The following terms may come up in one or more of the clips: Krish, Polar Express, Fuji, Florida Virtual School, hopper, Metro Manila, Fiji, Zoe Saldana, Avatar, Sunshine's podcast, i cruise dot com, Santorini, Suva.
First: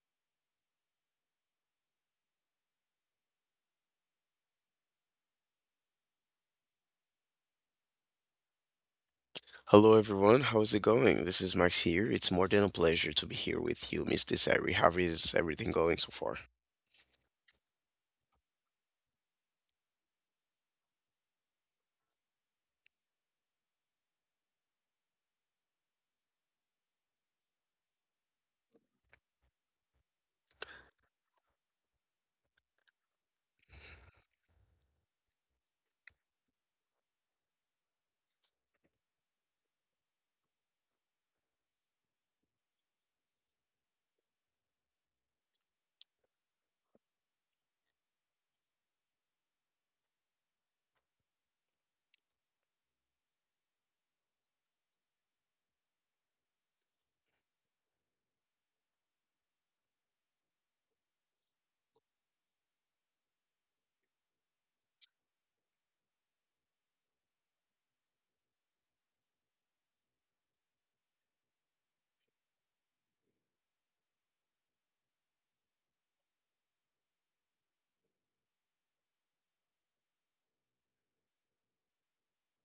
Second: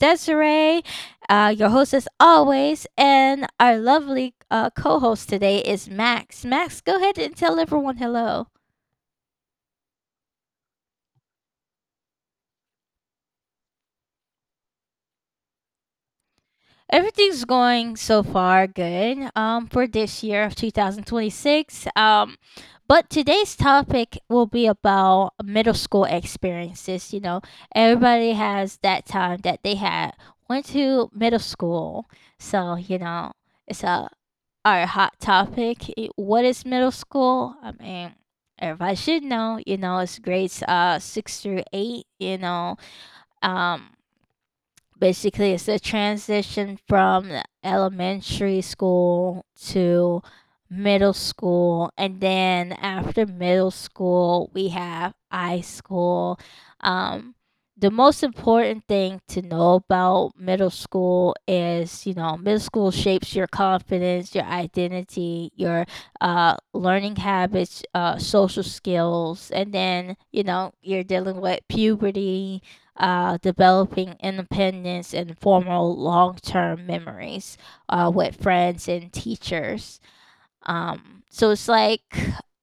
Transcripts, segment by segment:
Desiree, your host as always, and our lovely co host today is Max. Max, go ahead and tell everyone hello. Hello, everyone. How's it going? This is Max here. It's more than a pleasure to be here with you, Miss Desiree. How is everything going so far? Everything's going so far good for this year of 2026. But today's topic will be about middle school experiences. You know, everybody has that time that they had went to middle school. So, you know, it's a our hot topic. What is middle school? I mean, everybody should know. You know, it's grades 6 through 8. You know, um, basically it's a transition from the elementary school to middle school, and then after middle school we have high school. um the most important thing to know about middle school is, you know, middle school shapes your confidence, your identity, your learning habits, social skills, and then, you know, you're dealing with puberty, developing independence and formal long term memories with friends and teachers. So it's like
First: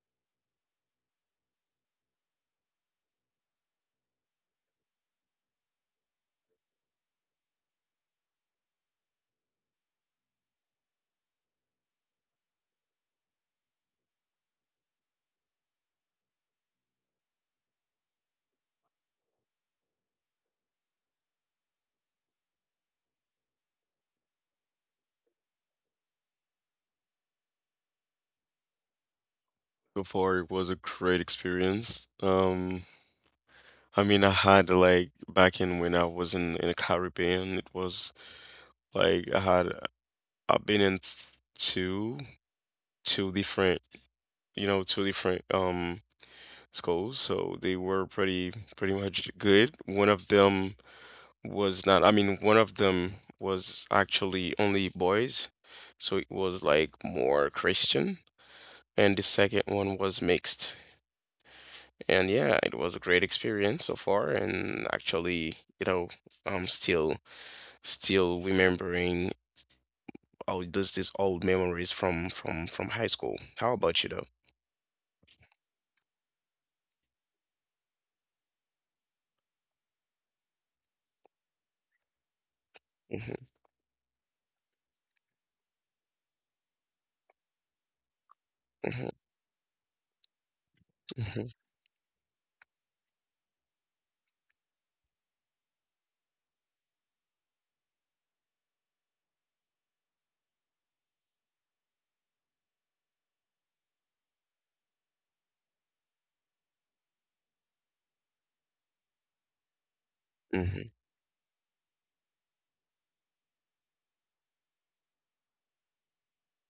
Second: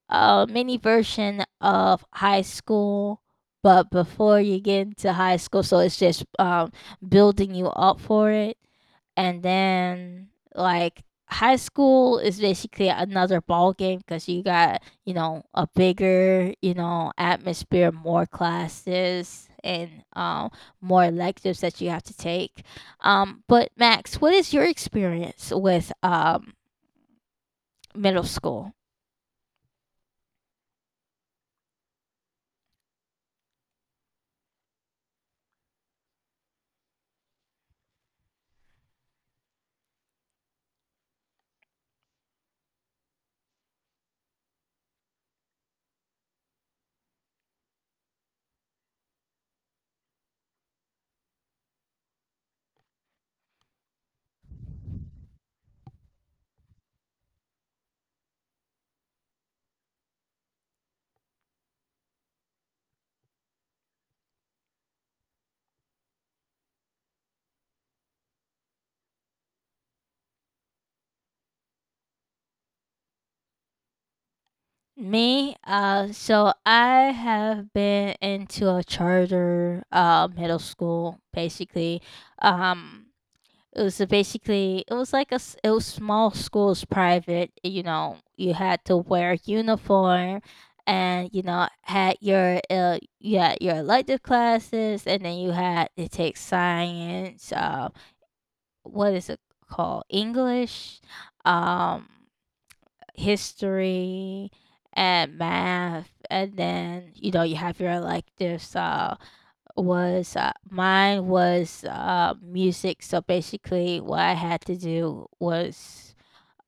a mini version of high school, but before you get into high school, so it's just building you up for it. And then, like, high school is basically another ball game because you got, you know, a bigger, you know, atmosphere, more classes, and more electives that you have to take. But Max, what is your experience with middle school? So far, it was a great experience. I mean, I had like back in when I was in the Caribbean, it was like I've been in two two different, you know, two different schools, so they were pretty much good. One of them. Was not, I mean, one of them was actually only boys, so it was like more Christian, and the second one was mixed. And yeah, it was a great experience so far, and actually, you know, I'm still remembering all those these old memories from high school. How about you though? Me, so I have been into a charter, middle school basically. Um, Hmm. it was a basically it was like a it was small schools private. You know, you had to wear uniform, and, you Hmm. know, had your you had your elective classes, and then you had to take science. What is it called? English. Um history and math, and then, you know, you have your electives. So was Hmm. mine was music. So basically what I had to do was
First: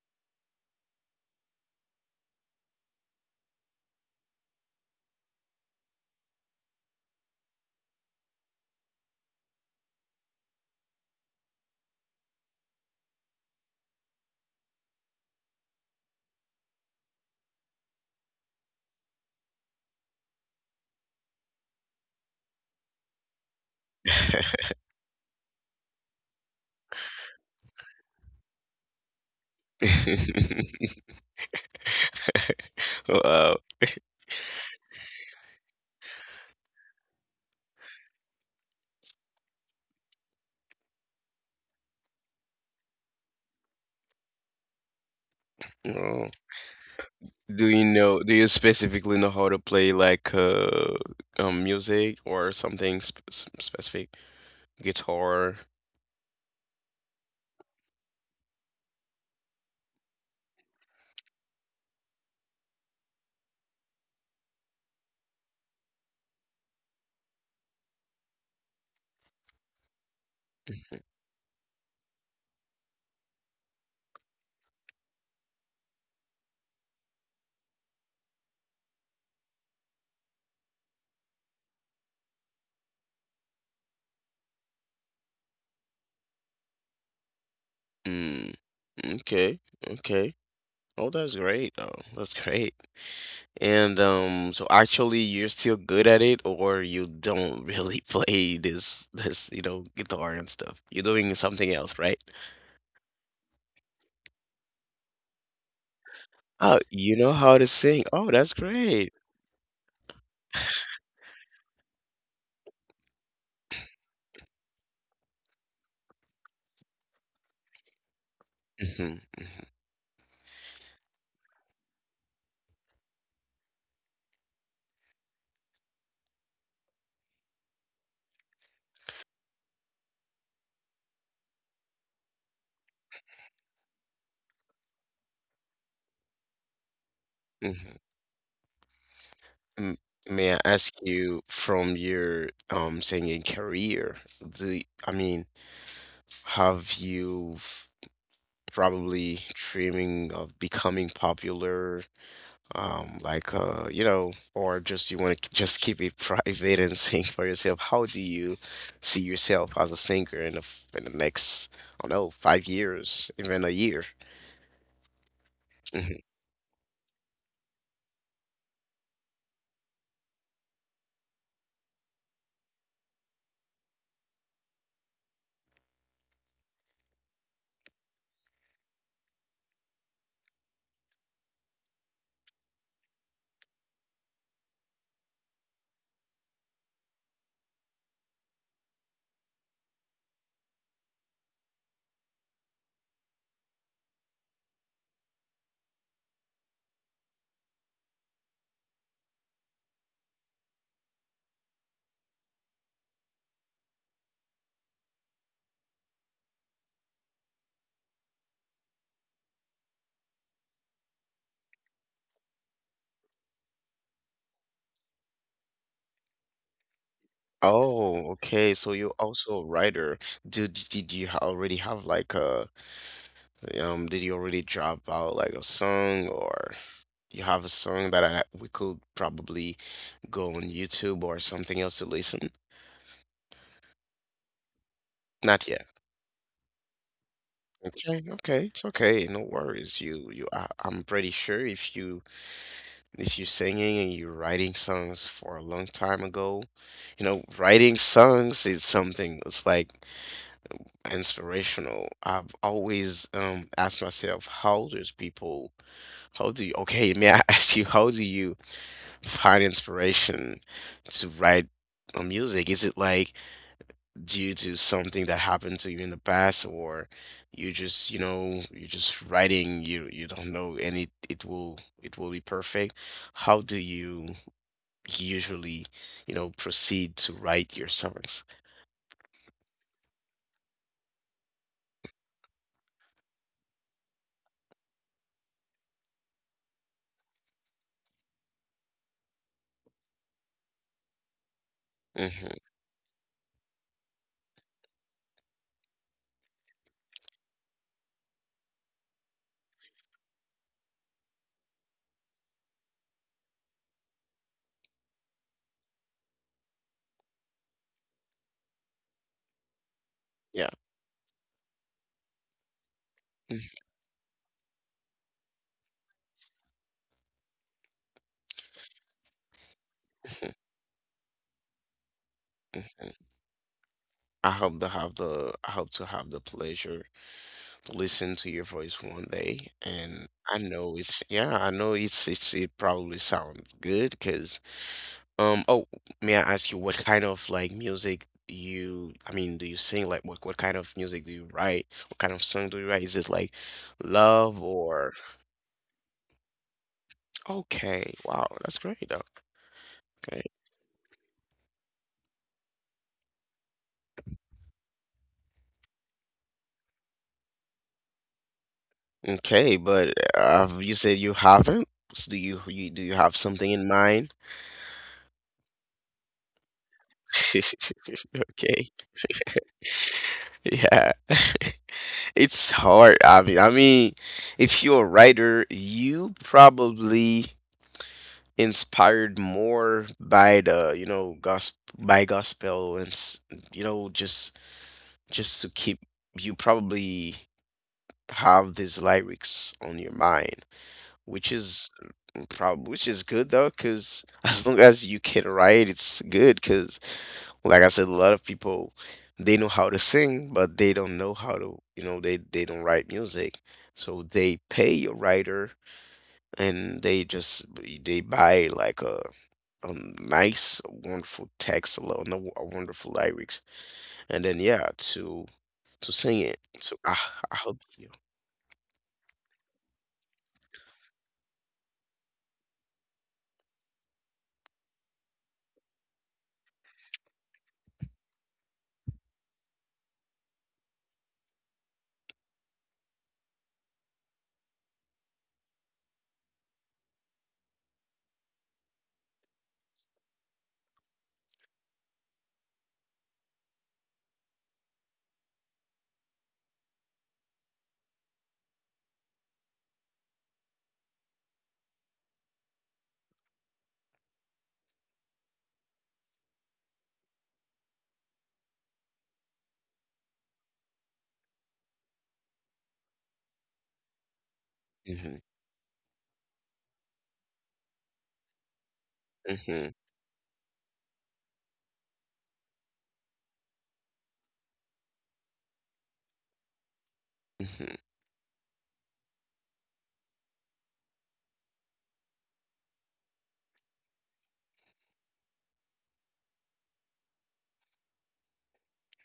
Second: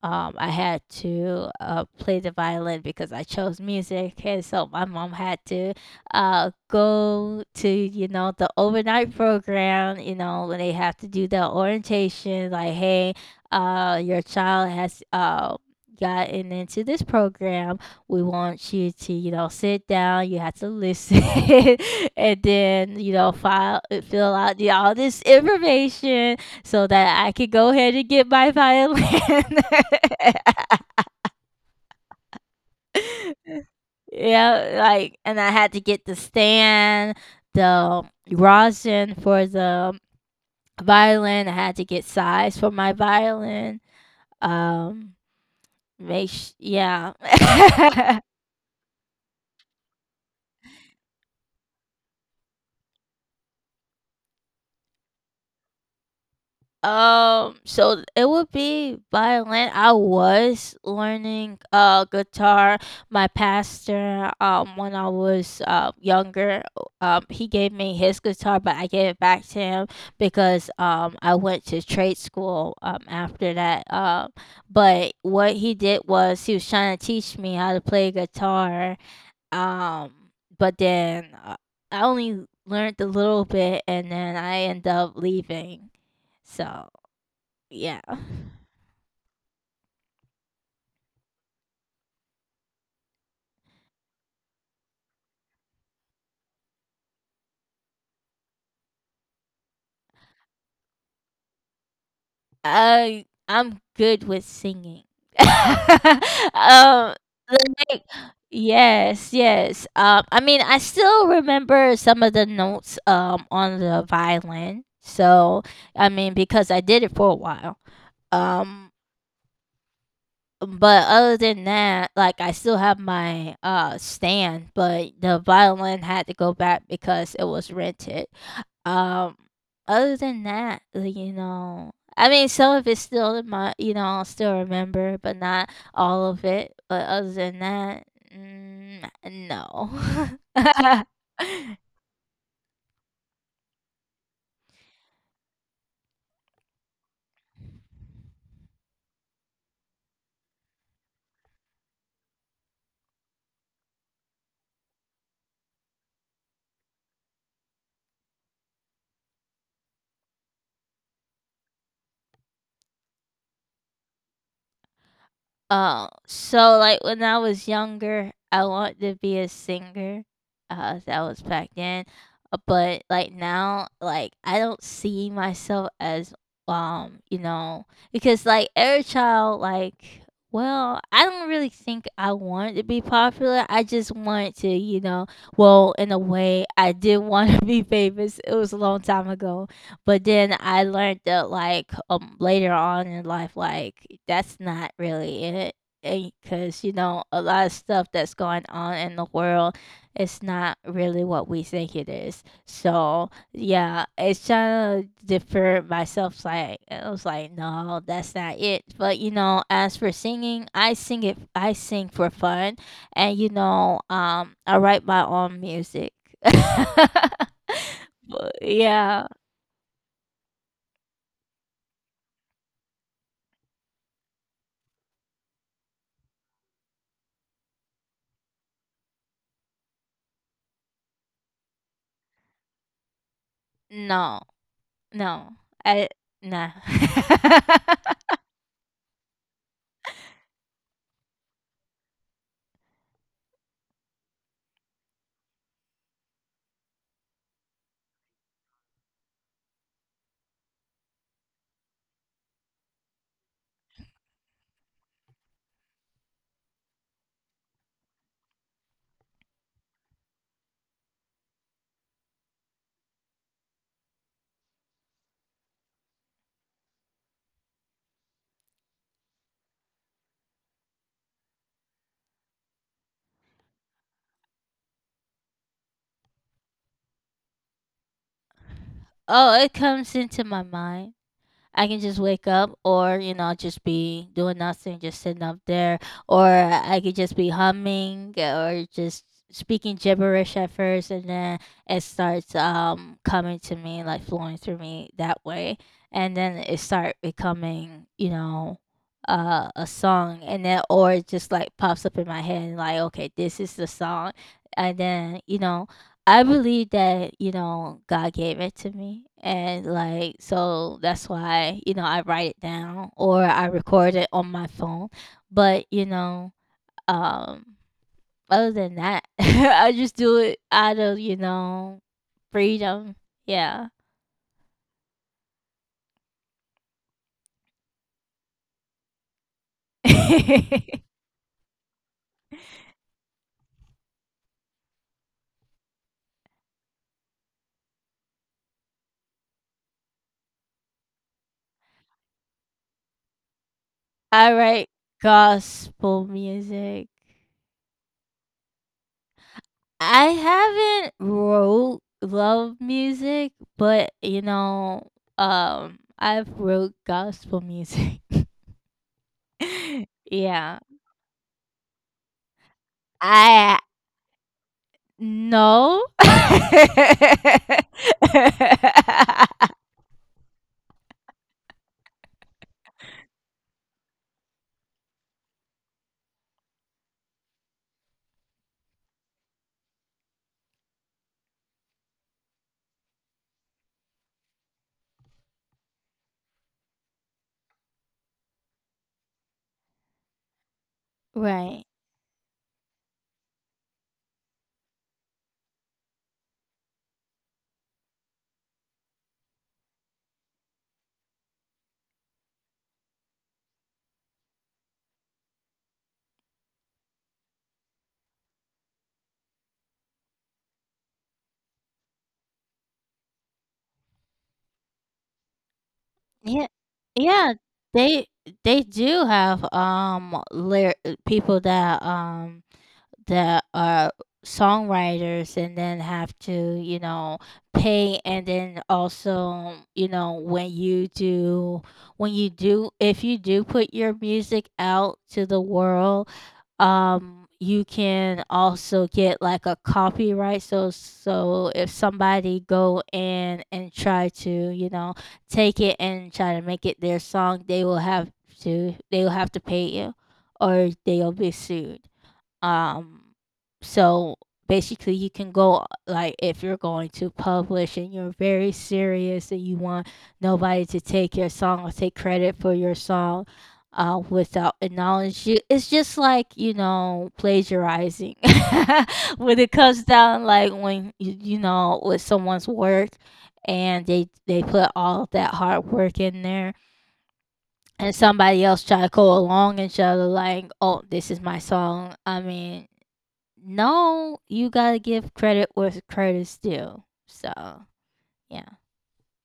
I had to, play the violin because I chose music, and so my mom had to, go to, you know, the overnight program, you know, when they have to do the orientation, like, "Hey, your child has, gotten into this program. We want you to, you know, sit down, you have to listen," and then, you know, file fill out, yeah, all this information, so that I could go ahead and get my violin. Hmm. Wow. Yeah, like, and I had to get the stand, the rosin for the violin. I had to get size for my violin. Um, Oh, yeah. do you know, do you specifically know how to play like music or something specific? Guitar? So it would be violin. I was learning guitar. My pastor, when I was younger, he gave me his guitar, but I gave it back to him because Mm-hmm. I went to trade school after that. But what he did was he was trying to teach me how to play guitar. Um, but then I only learned a little bit, and then I end up leaving. So. Yeah. Mm, okay, okay. Oh, that's great. Oh, that's great. And so actually you're still good at it, or you don't really play this, you know, guitar and stuff. You're doing something else, right? I'm good with singing. Oh, um you know how to like sing. Oh, that's great. yes, yes. I mean, I still remember some of the notes on the violin. So I mean because I did it for a while. Um Hmm. but other than that, like, I still have my stand, but the violin had to go back because it was rented. Um, other than that, like, you know, I mean, some of it's still in my, you know, I'll still remember, but not all of it. But other than that, mm, no. M- May I ask you, from your singing career, do I mean, have you probably dreaming of becoming popular, like or just you want to just keep it private and sing for yourself? How do you see yourself as a singer in the in the next, I don't know, 5 years, even a year? Oh, Mhm. so, like, when I was younger, I wanted to be a singer, that was back then, but, like, now, like, I don't see myself as, you know, because, like, every child, like, well, I don't really think I wanted to be popular, I just wanted to, you know, well, in a way, I did wanna be famous, it was a long time ago. But then I learned that, like, later on in life, like, that's not really it, because, you know, a lot of stuff that's going on in the world is not really what we think it is. So, yeah, it's trying to defer myself, like, I was like, "No, that's not it." But, you know, as for singing, I sing for fun, and, you know, I write my own music. Oh, But okay. So yeah. you're also a writer. Did already have like a, did you already drop out like a song, or you have a song that we could probably go on YouTube or something else to listen? No. No, Not yet. I nah. Okay, okay, it's okay. No worries. I'm pretty sure if you if you're singing and you're writing songs for a long time ago, you know, writing songs is something that's like inspirational. I've always asked myself, how does people, how do you, okay, may I ask you, how do you find inspiration to write music? Is it like due to something that happened to you in the past, or you just, you're just writing, you don't know, and it will be perfect? How do you usually, proceed to write your songs? Oh, it comes into my mind. I can just wake up or, you know, just be doing nothing, just sitting up there. Or I could just be humming or just speaking gibberish at first, and then it starts Hmm. Coming to me, like flowing through me that way. And then it start becoming, you know, a song, and then or it just like pops up in my head like, okay, this is the song, and then, you know, I believe that, you know, God gave it to me. And like, Yeah. so that's why, you know, I write it down or I record it on my phone. But, you know, um, other than that, I just do it Mhm, out of, you know, mhm, freedom. mhm. Yeah. I hope to have the pleasure listen to your voice one day, and I I know it's yeah, I know it probably sounds good because um oh may I ask you what kind of like music you, I mean, do you sing, like what kind of music do you write? What kind of song do you write? Is it like love write or gospel music. okay, wow, that's great though. I Okay. haven't wrote love music, but you know, I've wrote gospel music. Okay, but Yeah. You said you haven't? So you, do you have I something in mind? no. Okay. Yeah. It's hard. I mean, if you're a writer, you probably inspired more by the, you know, gospel by gospel and you know, just to keep you probably have these lyrics on your mind, which Right. is probably which is good though, because as long as you can write, it's good, 'cause like I said, a lot of people, they know how to sing, but they don't know how to, you know, they don't write music. So they pay a writer, and they just they buy like a nice, wonderful text, a lot, no- a wonderful lyrics, and then yeah, to sing Yeah. it. So I Yeah, I hope they you. they do have lyric people that that are songwriters and then have to, you know, pay, and then also, you know, when you do, if you do put your music out to the world, you can also get like a copyright. So, so if somebody go in and try to, you know, take it and try to make it their song, they will have to they will have to pay you, or they'll be sued. Um, so basically, you can go, like, if you're going to publish and you're very serious and you want nobody to take your song or take credit for your song without acknowledging Hmm. you, it's just like, you know, plagiarizing when it comes Hmm. down, like, when you know, with someone's work and they put all that hard work in there, and Hmm. somebody else try to go along and try to like, oh, this is my song. I mean, no, you gotta give credit where credit's due. So yeah.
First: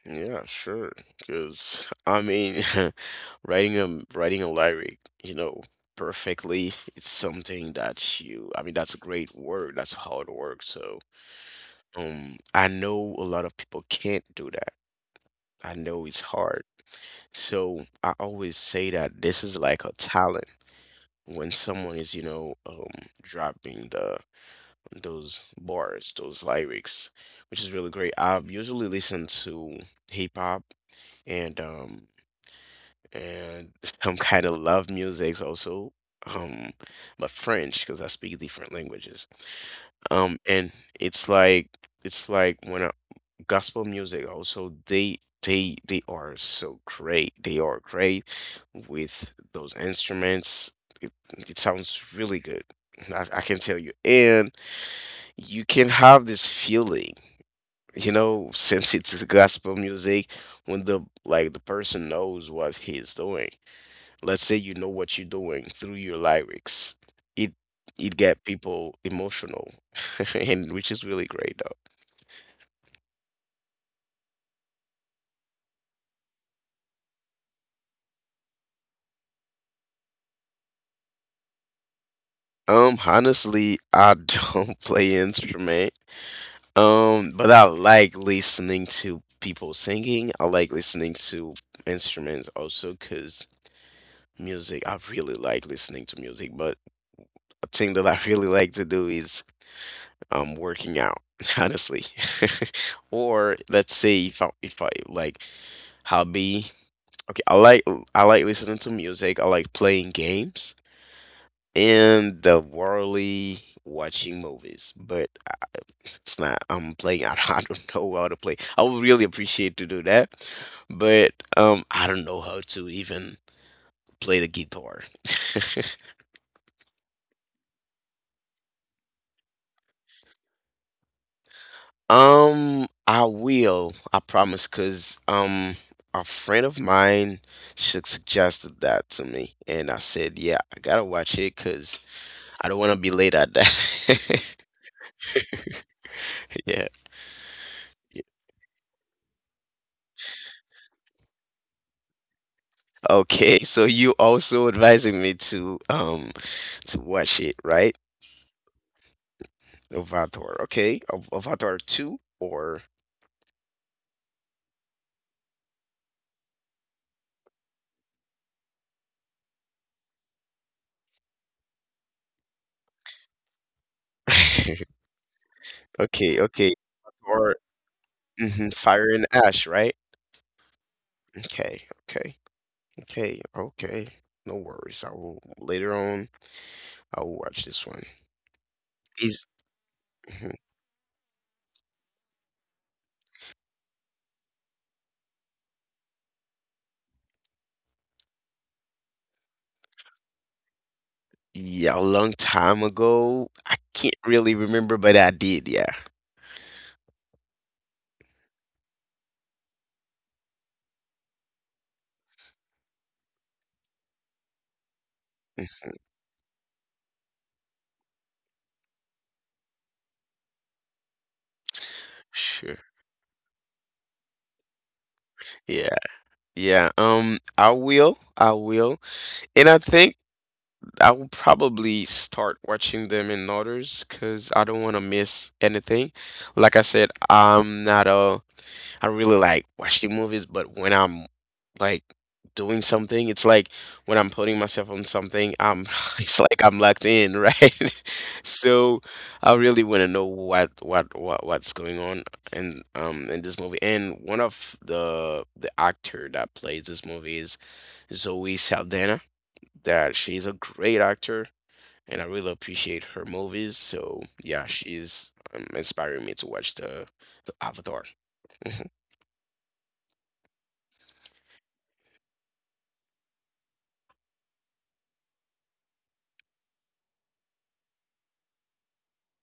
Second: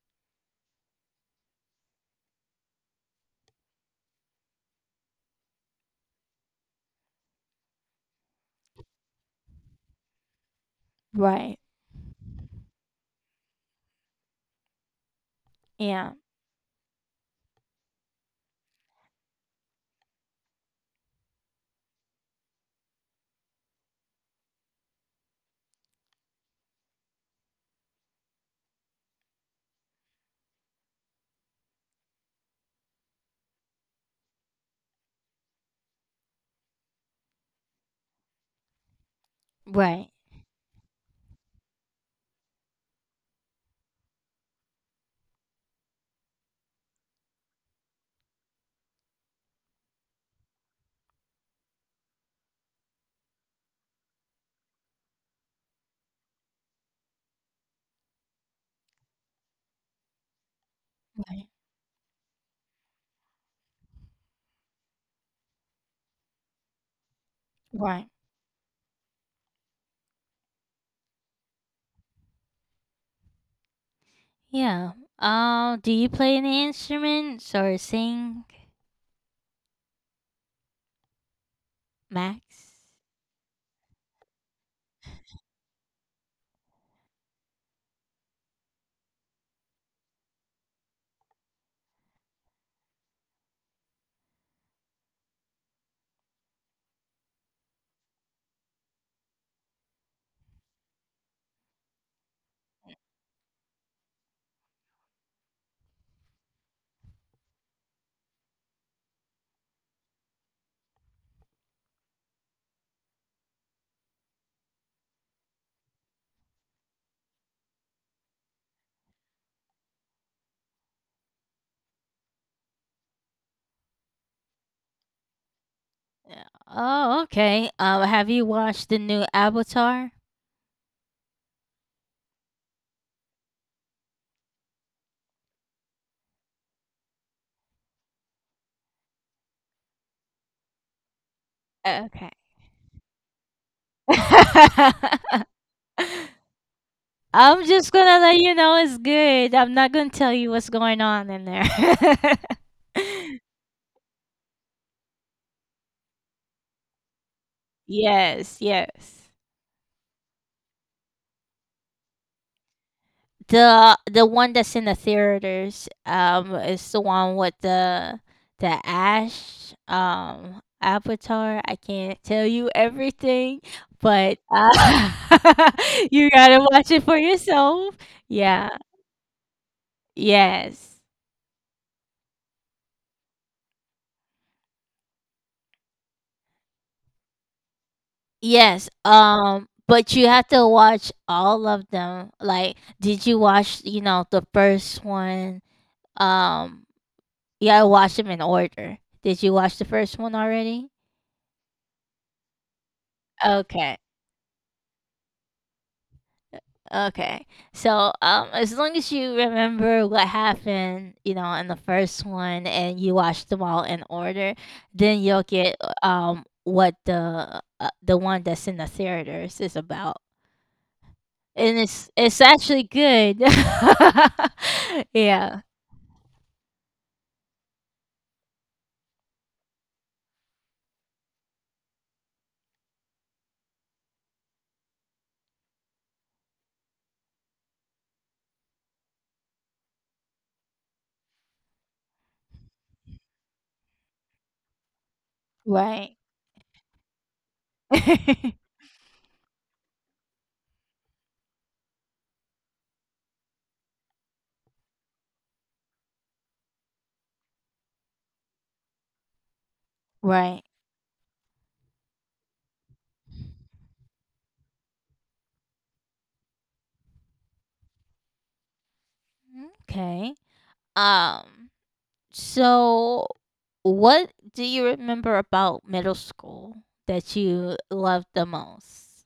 Yeah, sure. Because I mean, writing a lyric, you know, perfectly, it's something that you. I mean, that's a great work. That's hard work. So, Right. I know a lot of people can't do that. I know Yeah. it's hard. So I always say that this is like a talent. When someone is, you know, dropping the those bars, those lyrics, which is really great. I've usually listened to hip hop and and some kind of love music also, um but French, because I speak different languages, Right. And it's like when gospel music also, they are so great they are great with those instruments. It, sounds really good. I can tell you, and you can have this feeling, since it's gospel music, when the Right. like the person knows what he's doing, let's say you know what you're doing through your lyrics. it Right. it get people emotional, and which is really great Yeah. Do you play any instruments or sing, Max? though. Honestly, I don't play instrument, but I like listening to people singing. I like listening to instruments also, because music, I really like listening to music. But a thing that I really like to do is working out, honestly. Or let's say if I like hobby. Okay, I like listening to music. I like playing games and the worldly watching movies. But it's not. I'm playing. I don't, I don't know how to play. I would really appreciate to do that, but I don't know how to even play the guitar. Yeah. Oh, okay. Have you watched the new Avatar? I will. I promise, cause a friend of mine suggested that to me, and I said, "Yeah, I gotta watch it, cause Okay. I don't want to be late at that." Yeah. I'm just gonna Yeah. let you know it's good. I'm not gonna tell you what's going on in there. Okay. So you also advising me to watch it, right? Yes, yes. Avatar. Okay. Avatar two or The one that's in the theaters, is the one with the Ash, avatar. I can't tell you everything, but, you okay, gotta okay. watch it for Or yourself. mhm, Yeah. Fire and Ash, right? Yes. Okay. Okay. Okay, okay. No worries. I will watch this one. Yes, Is but you Mhm. have to watch all of them. Like, did you watch, you know, the first one? Um, you gotta watch them in order. Did you watch the first one already? Yeah, a long time ago. I Okay. can't really remember, but I did, yeah. Okay. So, as long as you remember what happened, you know, in the first one and you watch them all in order, then you'll get Mhm. What the one that's in the theaters is about. And it's Sure. actually good. Yeah. Yeah, yeah. I will. And I think I will probably start watching them in orders, because I don't want to miss anything. Like I said, I'm not a I don't really like watching movies, but when I'm like doing something, it's like when I'm putting myself on something, I'm Right. it's like I'm locked in, right? So I really want to know what's going on in this movie. And one of the actor that plays this movie is Zoe Saldana. That she's a Right. great actor, and I really appreciate her movies. So yeah, she's inspiring me to watch the Avatar. Okay. Um, so what do you remember about middle school that you loved the most?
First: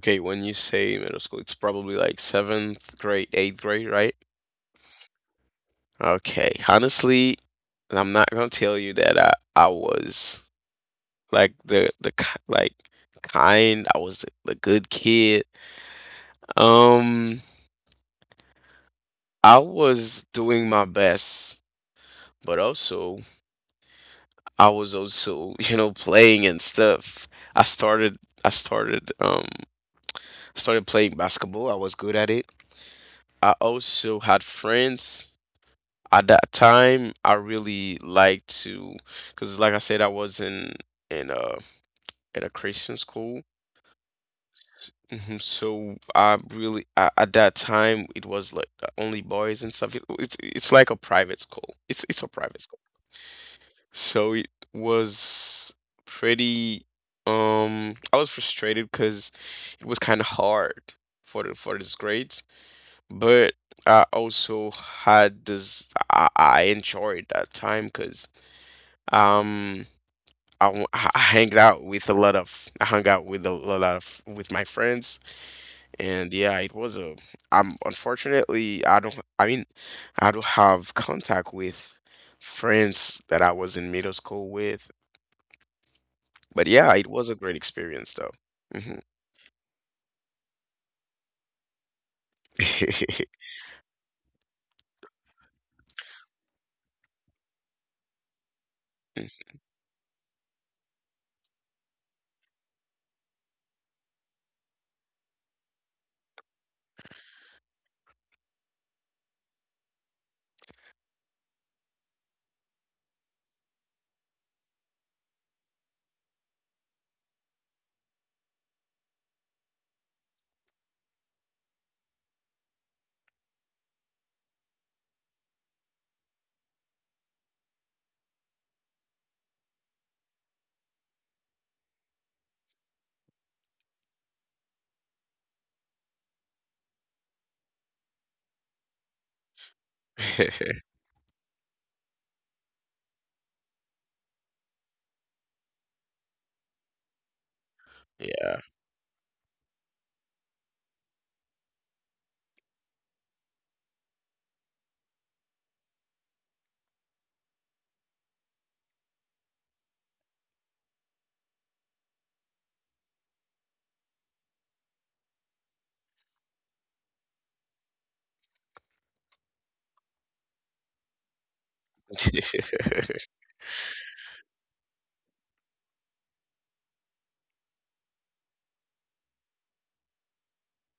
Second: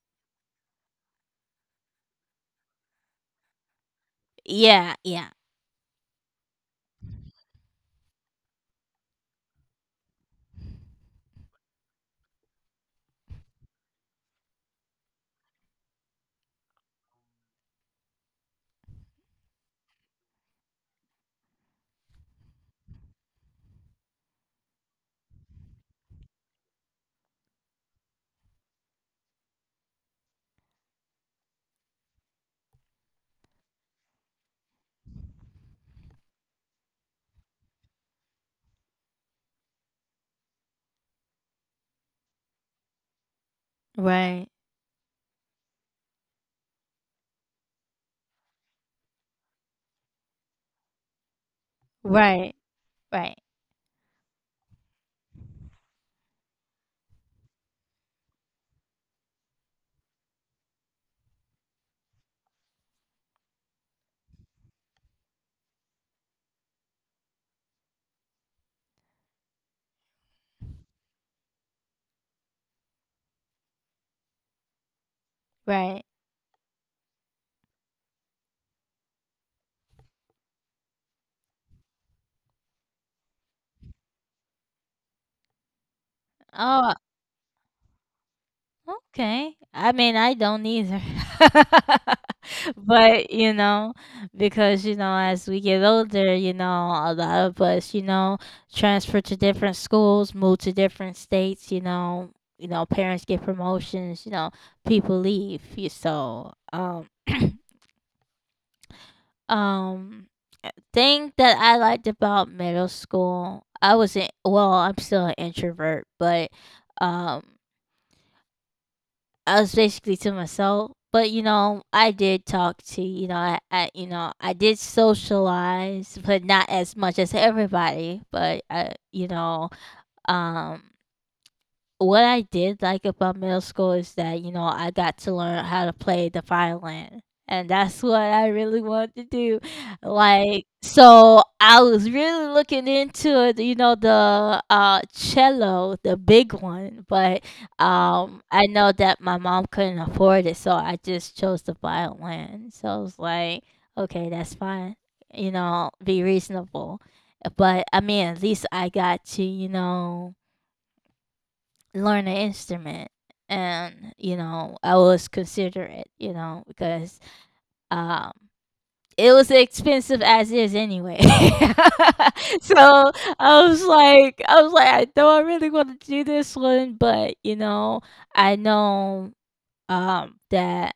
Okay, when you say middle school, it's probably like seventh grade, eighth grade, right? Yeah, yeah. Okay. Honestly, I'm not gonna tell you that I was like kind. I was the good kid. Um, I was doing my best, but also I was also playing and stuff. I started I started started playing basketball. I was good at it. I also had friends. At that time, I really liked to, because like I said, I was in a at a Christian school. Right. Mhm. So I really at that time, it was like only boys and stuff. It's like a private school. It's a Right. private school. Right. So it was pretty I was frustrated because it was kind of hard for these grades, but I also had this, I enjoyed that time because, Um, I, w- I hanged out with a lot of, I hung out with a lot of with my friends, Right. and yeah, it was a. I'm unfortunately I mean, I don't have contact with friends that I was in middle school with, but Oh, yeah, it was a great experience though. Hmm. okay. I mean, I don't either. But, you know, because, you know, as we get older, you know, a lot of us, you know, transfer to different schools, move to different states, you know, parents get promotions, you know, people leave. You So, um, thing that I liked about middle school, I wasn't well, I'm still an introvert, but um I was basically to myself. But you know, I did talk to, you know, I, you know, I did socialize, but not as much as everybody. But I, you know, um what I did like about middle school is that, you know, I got to learn how to play the violin. And that's what I really wanted to do. Like, so I was really looking into it, you know, the cello, the big one, but Yeah. I know that my mom couldn't afford it, so I just chose the violin. So I was like, okay, that's fine. You know, be reasonable. But I mean, at least I got to, you know, learn an instrument, and, you know, I was considerate, you know, because um it was expensive as is anyway. So I was like, I know I really want to do this one, but, you know, I know that,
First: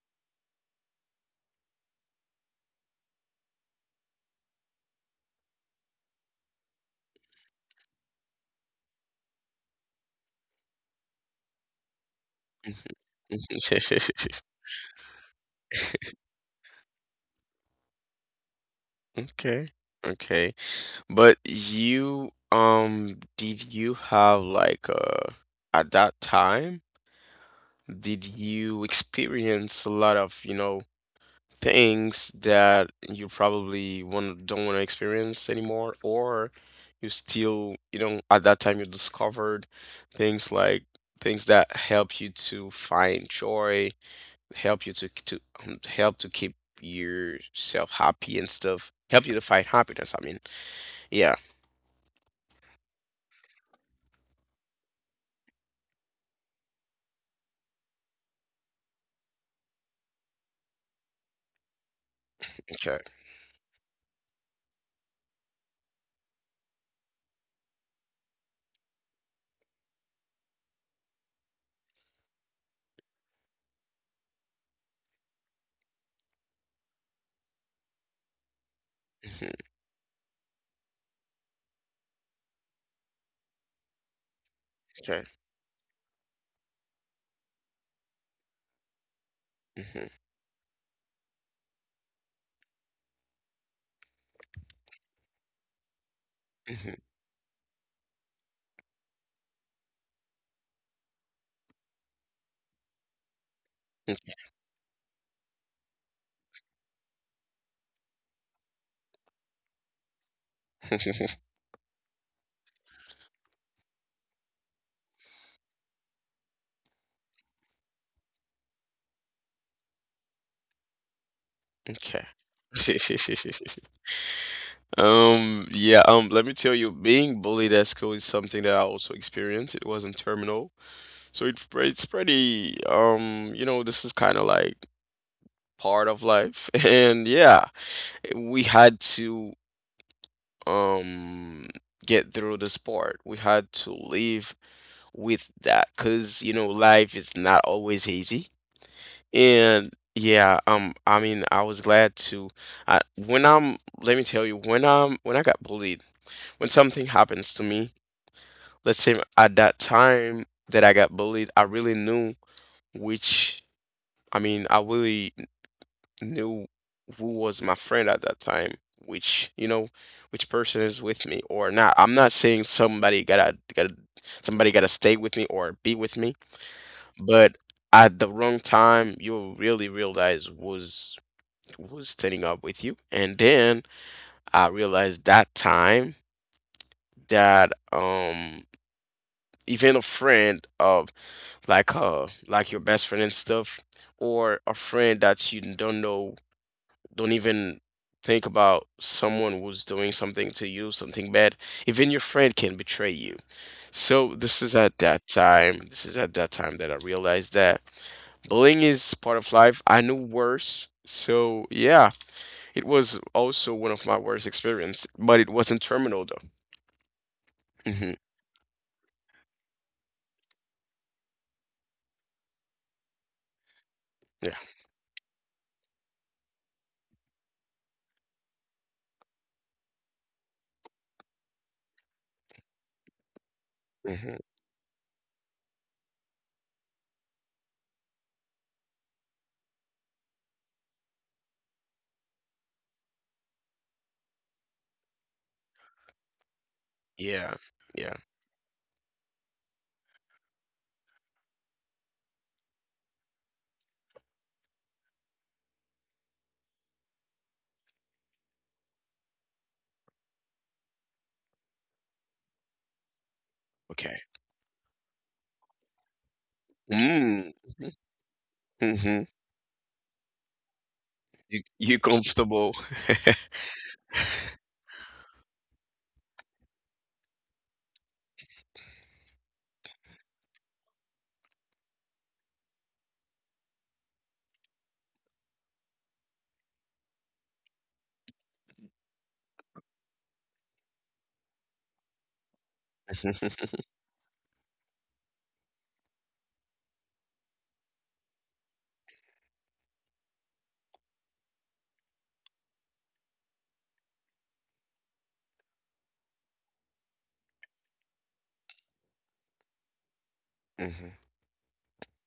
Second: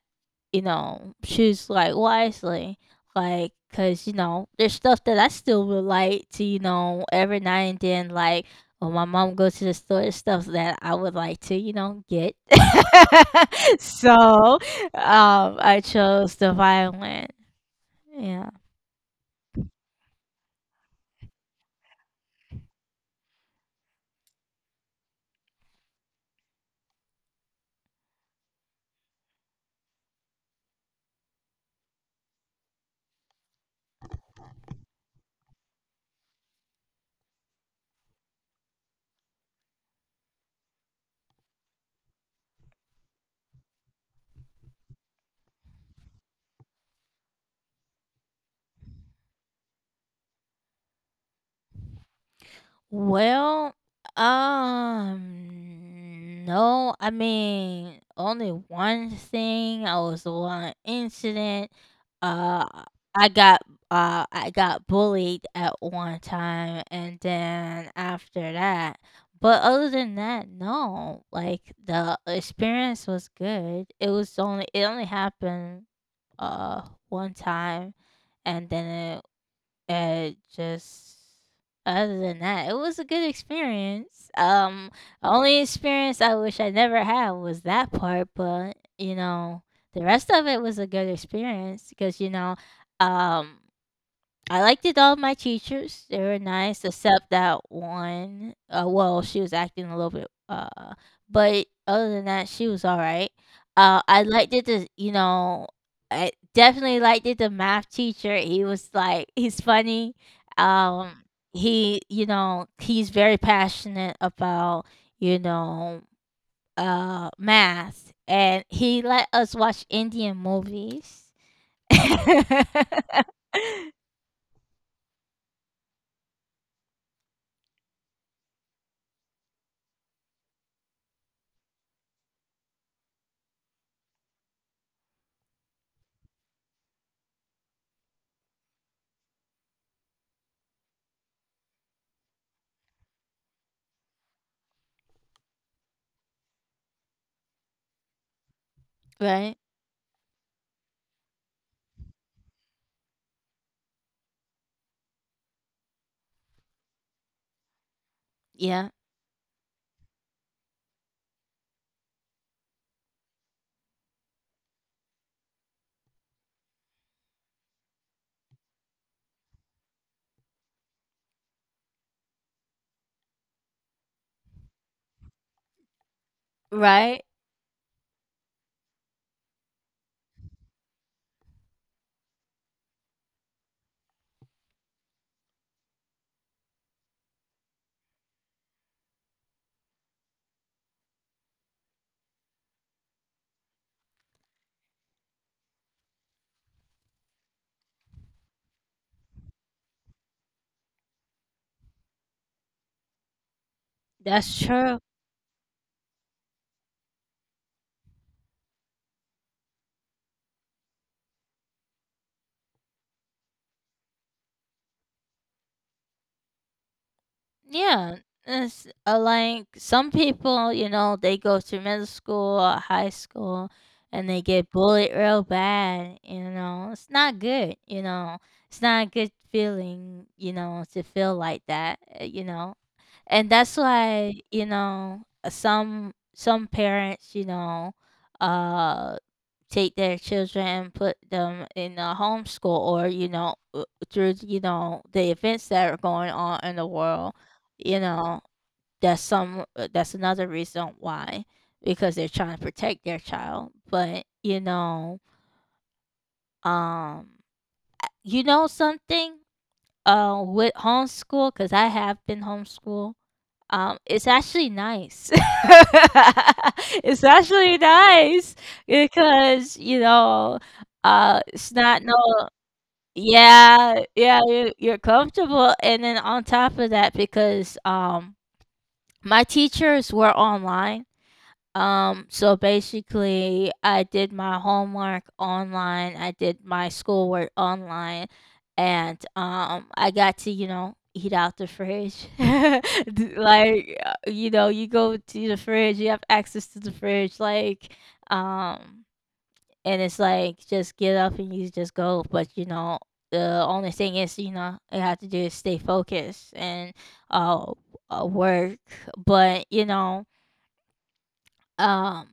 you know, choose, like, wisely. Like, cause, there's stuff that I still relate to every now and then, like when my mom goes to the store, there's stuff that I would like to get. So, I chose the violin. Yeah. Okay. Okay. But you, did you have like at that time, did you experience a lot of, you know, things that you probably want don't want to experience anymore, or you still, you know, at that time you discovered things like things that help you to find joy, help you to help to keep yourself happy and stuff, help you to find happiness, I mean. Yeah, Well, no, I mean, only one thing. I was the one incident. Uh, okay. I got I got bullied at one time, and then after that, but other than that, no. Like the experience was good. It only happened uh one time, and then Mhm. uh, just other than that, it was a good experience. Okay. Only experience I wish I never had was that part, but the Mhm, rest of it was a good experience because um, I liked it. All my teachers, they were nice, mhm. except that one. Well, she was acting a little bit. But other than that, she was all right. I liked it. The I definitely liked it. The math teacher, he was like, he's funny. Um, Mhm. he's very passionate about, you know, math, and he let us watch Indian movies. Okay. Yeah, let me tell you, being bullied at school is something that I also experienced. It was not terminal. So it's pretty, this is kind of like part of life. And yeah, we had to, um, get through this part. We had to live with that because, life is not always easy. Right? And yeah, I mean, I was glad to. I, when I'm, let me tell you, when I'm, When I got bullied, when something happens to me, Yeah. let's say at that time that I got bullied, I really knew which, I really knew who was my friend at that time, which, you know, which person is with me or not. I'm not saying somebody gotta stay with me or be with me, Right? but at the wrong time, you'll really realize was setting up with you. And then I realized that time that even a friend of like your best friend and stuff, or a friend that you don't know, don't even think about someone who's doing something to you, something bad, even your friend can betray you. So That's true. This is at that time that I realized that bullying is part of life. I knew worse. So yeah, it was also one of my worst experience, but it wasn't terminal though. Hmm Yeah. It's like some people, you know, they go through middle school or high school, and they Yeah. get bullied real bad. It's not good. It's not a good feeling, you know, to feel like that. And that's why hmm some parents, uh take their children and put them in a homeschool, or through the events that are going on in the world. Yeah. You Yeah. know, that's another reason why, because they're trying to protect their child. But um you know something, with homeschool, because I have been homeschooled, Okay. it's actually nice. It's Mm. actually nice Mm-hmm. because, you know, You it's you not, no. comfortable? Yeah, yeah, you're comfortable, and then on top of that, because, my teachers were online. So basically, I did my homework online, I did my schoolwork online, and I got to, you know, eat out the fridge. Like, you know, you go to the fridge, you have access to the fridge, like, um, and it's like just get up and you just go. But you know, the only thing is, you know, I have to do is stay focused and uh, work. But you know, hmm um.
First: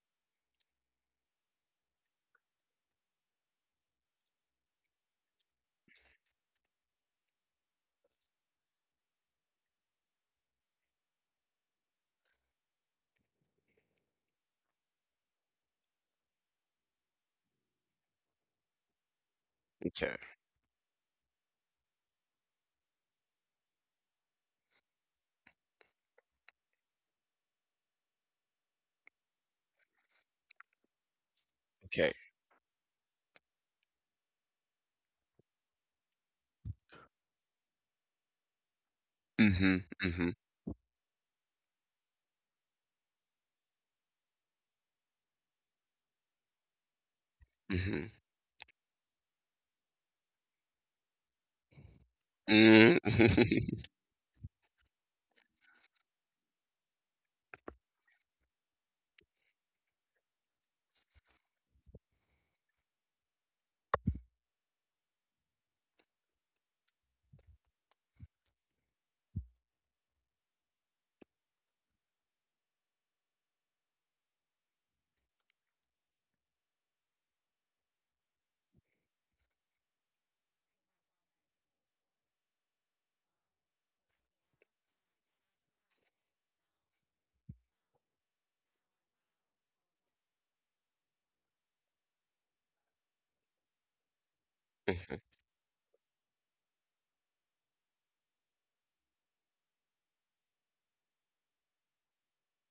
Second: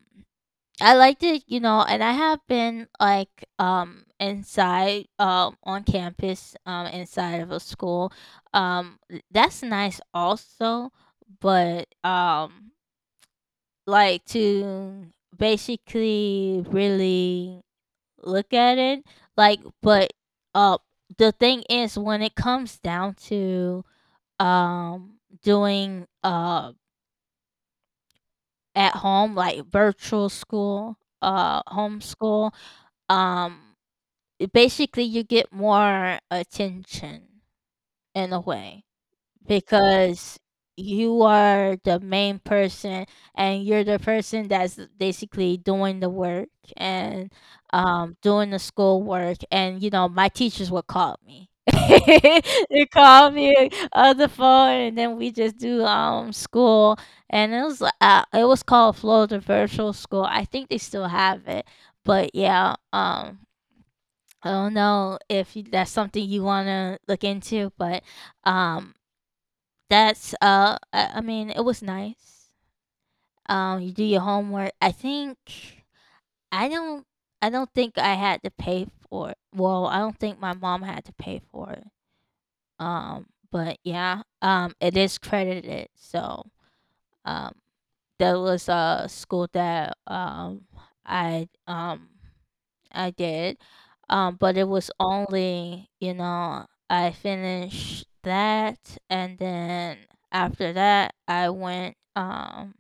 I liked it, you know, and I have been like, inside, on campus, inside of a school. That's nice also, but like to basically really look at it, like, but Okay. uh the thing is, when it comes down to, um doing, at home, like, virtual school, Okay. homeschool, um basically, you get more attention in a way, hmm hmm because you are the main person, and you're the person that's basically doing the work, and hmm doing the school work. And, you know, my teachers would call me. They mm call me on the phone, and then we just do school, and it was it was called Florida Virtual School. I think they still have it, but yeah, I don't know if you— that's something you want to look into, but, um, that's I mean, it was nice. You do your homework. I think I don't. I don't think I had to pay for it. Well, I don't think my mom had to pay for it. But yeah, it is credited. So, um, that was a school that I um I did. But it was Mhm. only, you know, I finished that, and then after that I went,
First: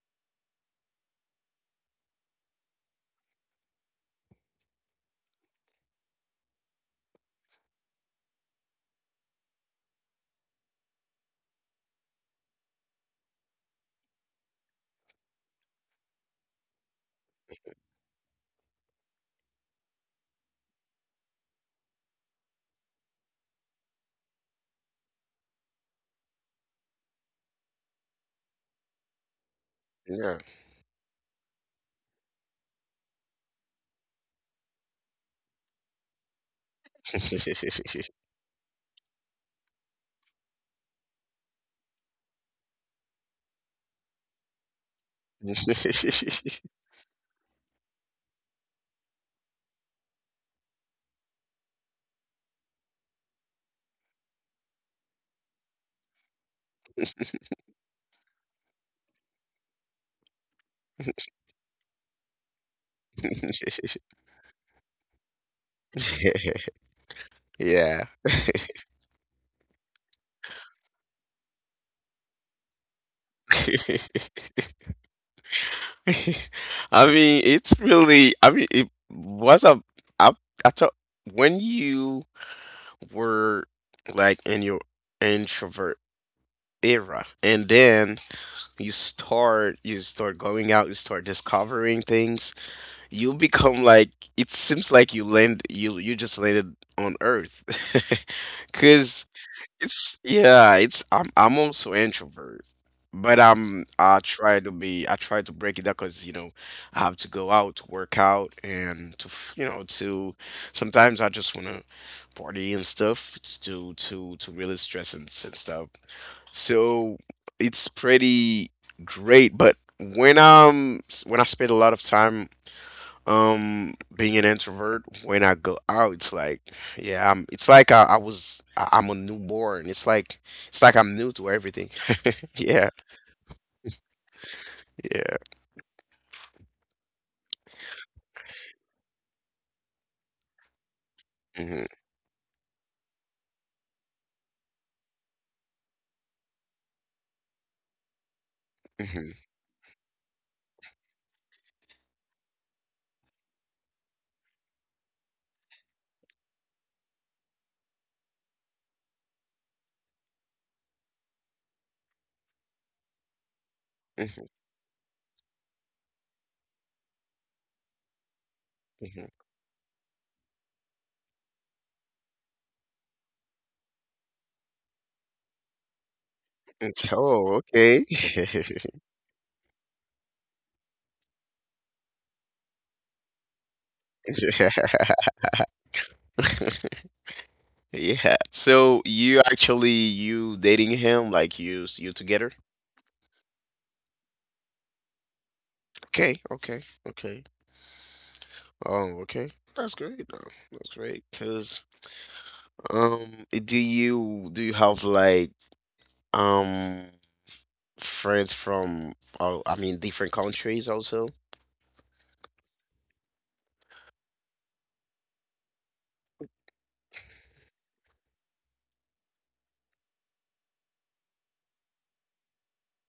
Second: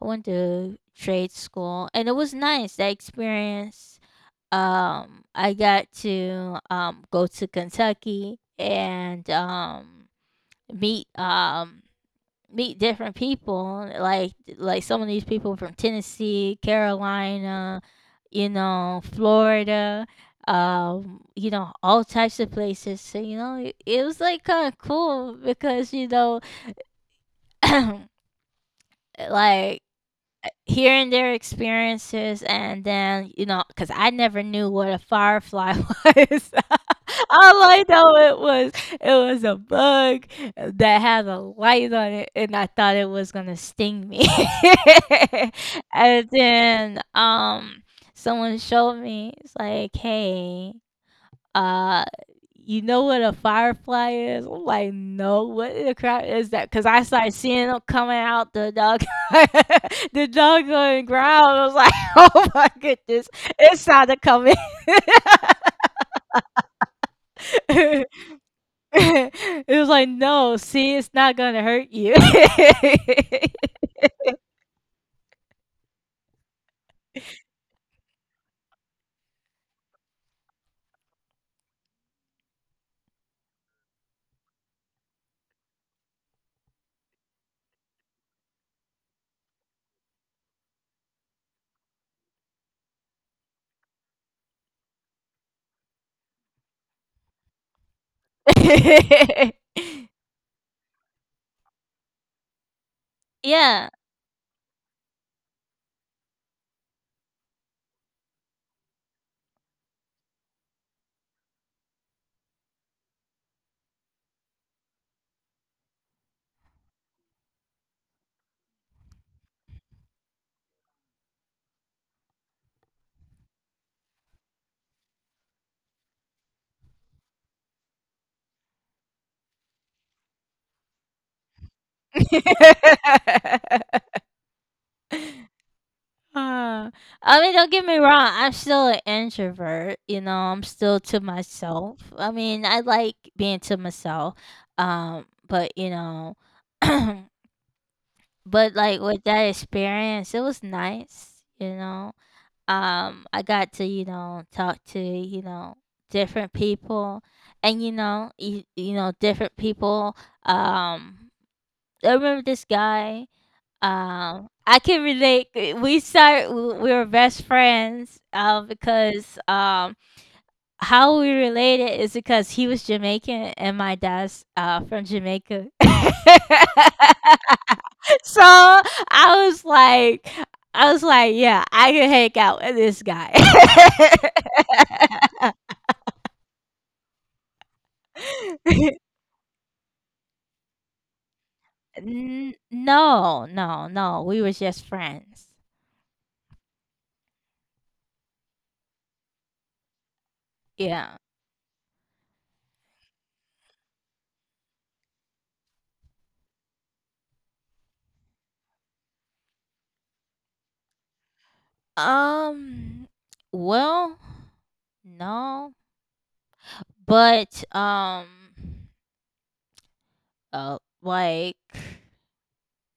I went to trade school, and it was nice, that experience. I got to go to Kentucky, and meet um meet different people, like some of these people from Tennessee, Carolina, you know, Florida, you know, all types of places. So, you know, it was like kind of cool because, you know, like Yeah. hearing their experiences, and then you know, because I never knew what a firefly was. All I know, it was, it was a bug that had a light on it, and I thought it was gonna sting me. And then someone showed me, it's like, "Hey, uh, you know what a firefly is?" I'm like, "No, what in the crap is that?" Because I started seeing them coming out the dog, the doggone ground. I was like, "Oh my goodness, it's time to come in." yeah. It was like, "No, see, it's not gonna hurt you." I mean, it's really. I mean, it was a. I I thought when you were like in your introvert era, and then you start going out, you start discovering things, you become like, it seems like you just landed on earth, because it's yeah, it's I'm also introvert, but Yeah. I try to break it down because, you know, I have to go out to work out and to you know, to sometimes I just wanna party and stuff to really stress and stuff. So it's pretty great, but when I spend a lot of time being an introvert, when I go out, it's like, yeah, I'm it's like I'm a newborn. It's like it's like I'm new to everything. yeah. Yeah. Uh, I mean, don't get me wrong, I'm still an introvert. You know, I'm still to hmm myself. I mean, I like being to myself. But you know, but like with hmm that experience, it was nice. You know, I got to, you know, talk to, you know, different people, and you know, you know different people. Um, I remember this guy. Hmm I can relate. Eh, we start, we were best friends. Because how we related is because he was Jamaican, and my dad's from Jamaica. oh, okay. So I was like, yeah, I can hang out with this guy. yeah, so you actually, you dating him, like you you together? N- no, no, no, we were just friends. Okay, okay, okay. Oh, okay, that's great though. That's Yeah. great because, um do you have like, um friends from, all, I mean, different countries also. Um. Well, no. But, like,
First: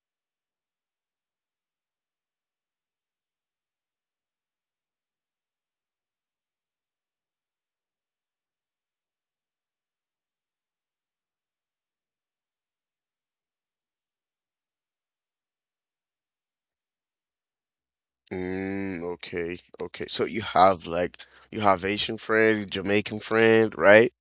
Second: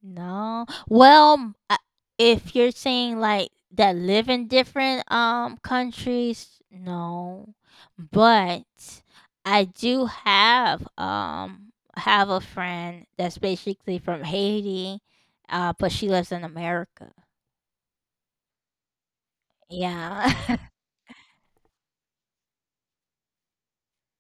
no. Well, if you're saying like that live in different countries, no. But I do have a friend that's basically from Haiti, but she lives in America. Mm, okay, okay. So you Yeah. have like, you have Asian friend, Jamaican friend, right?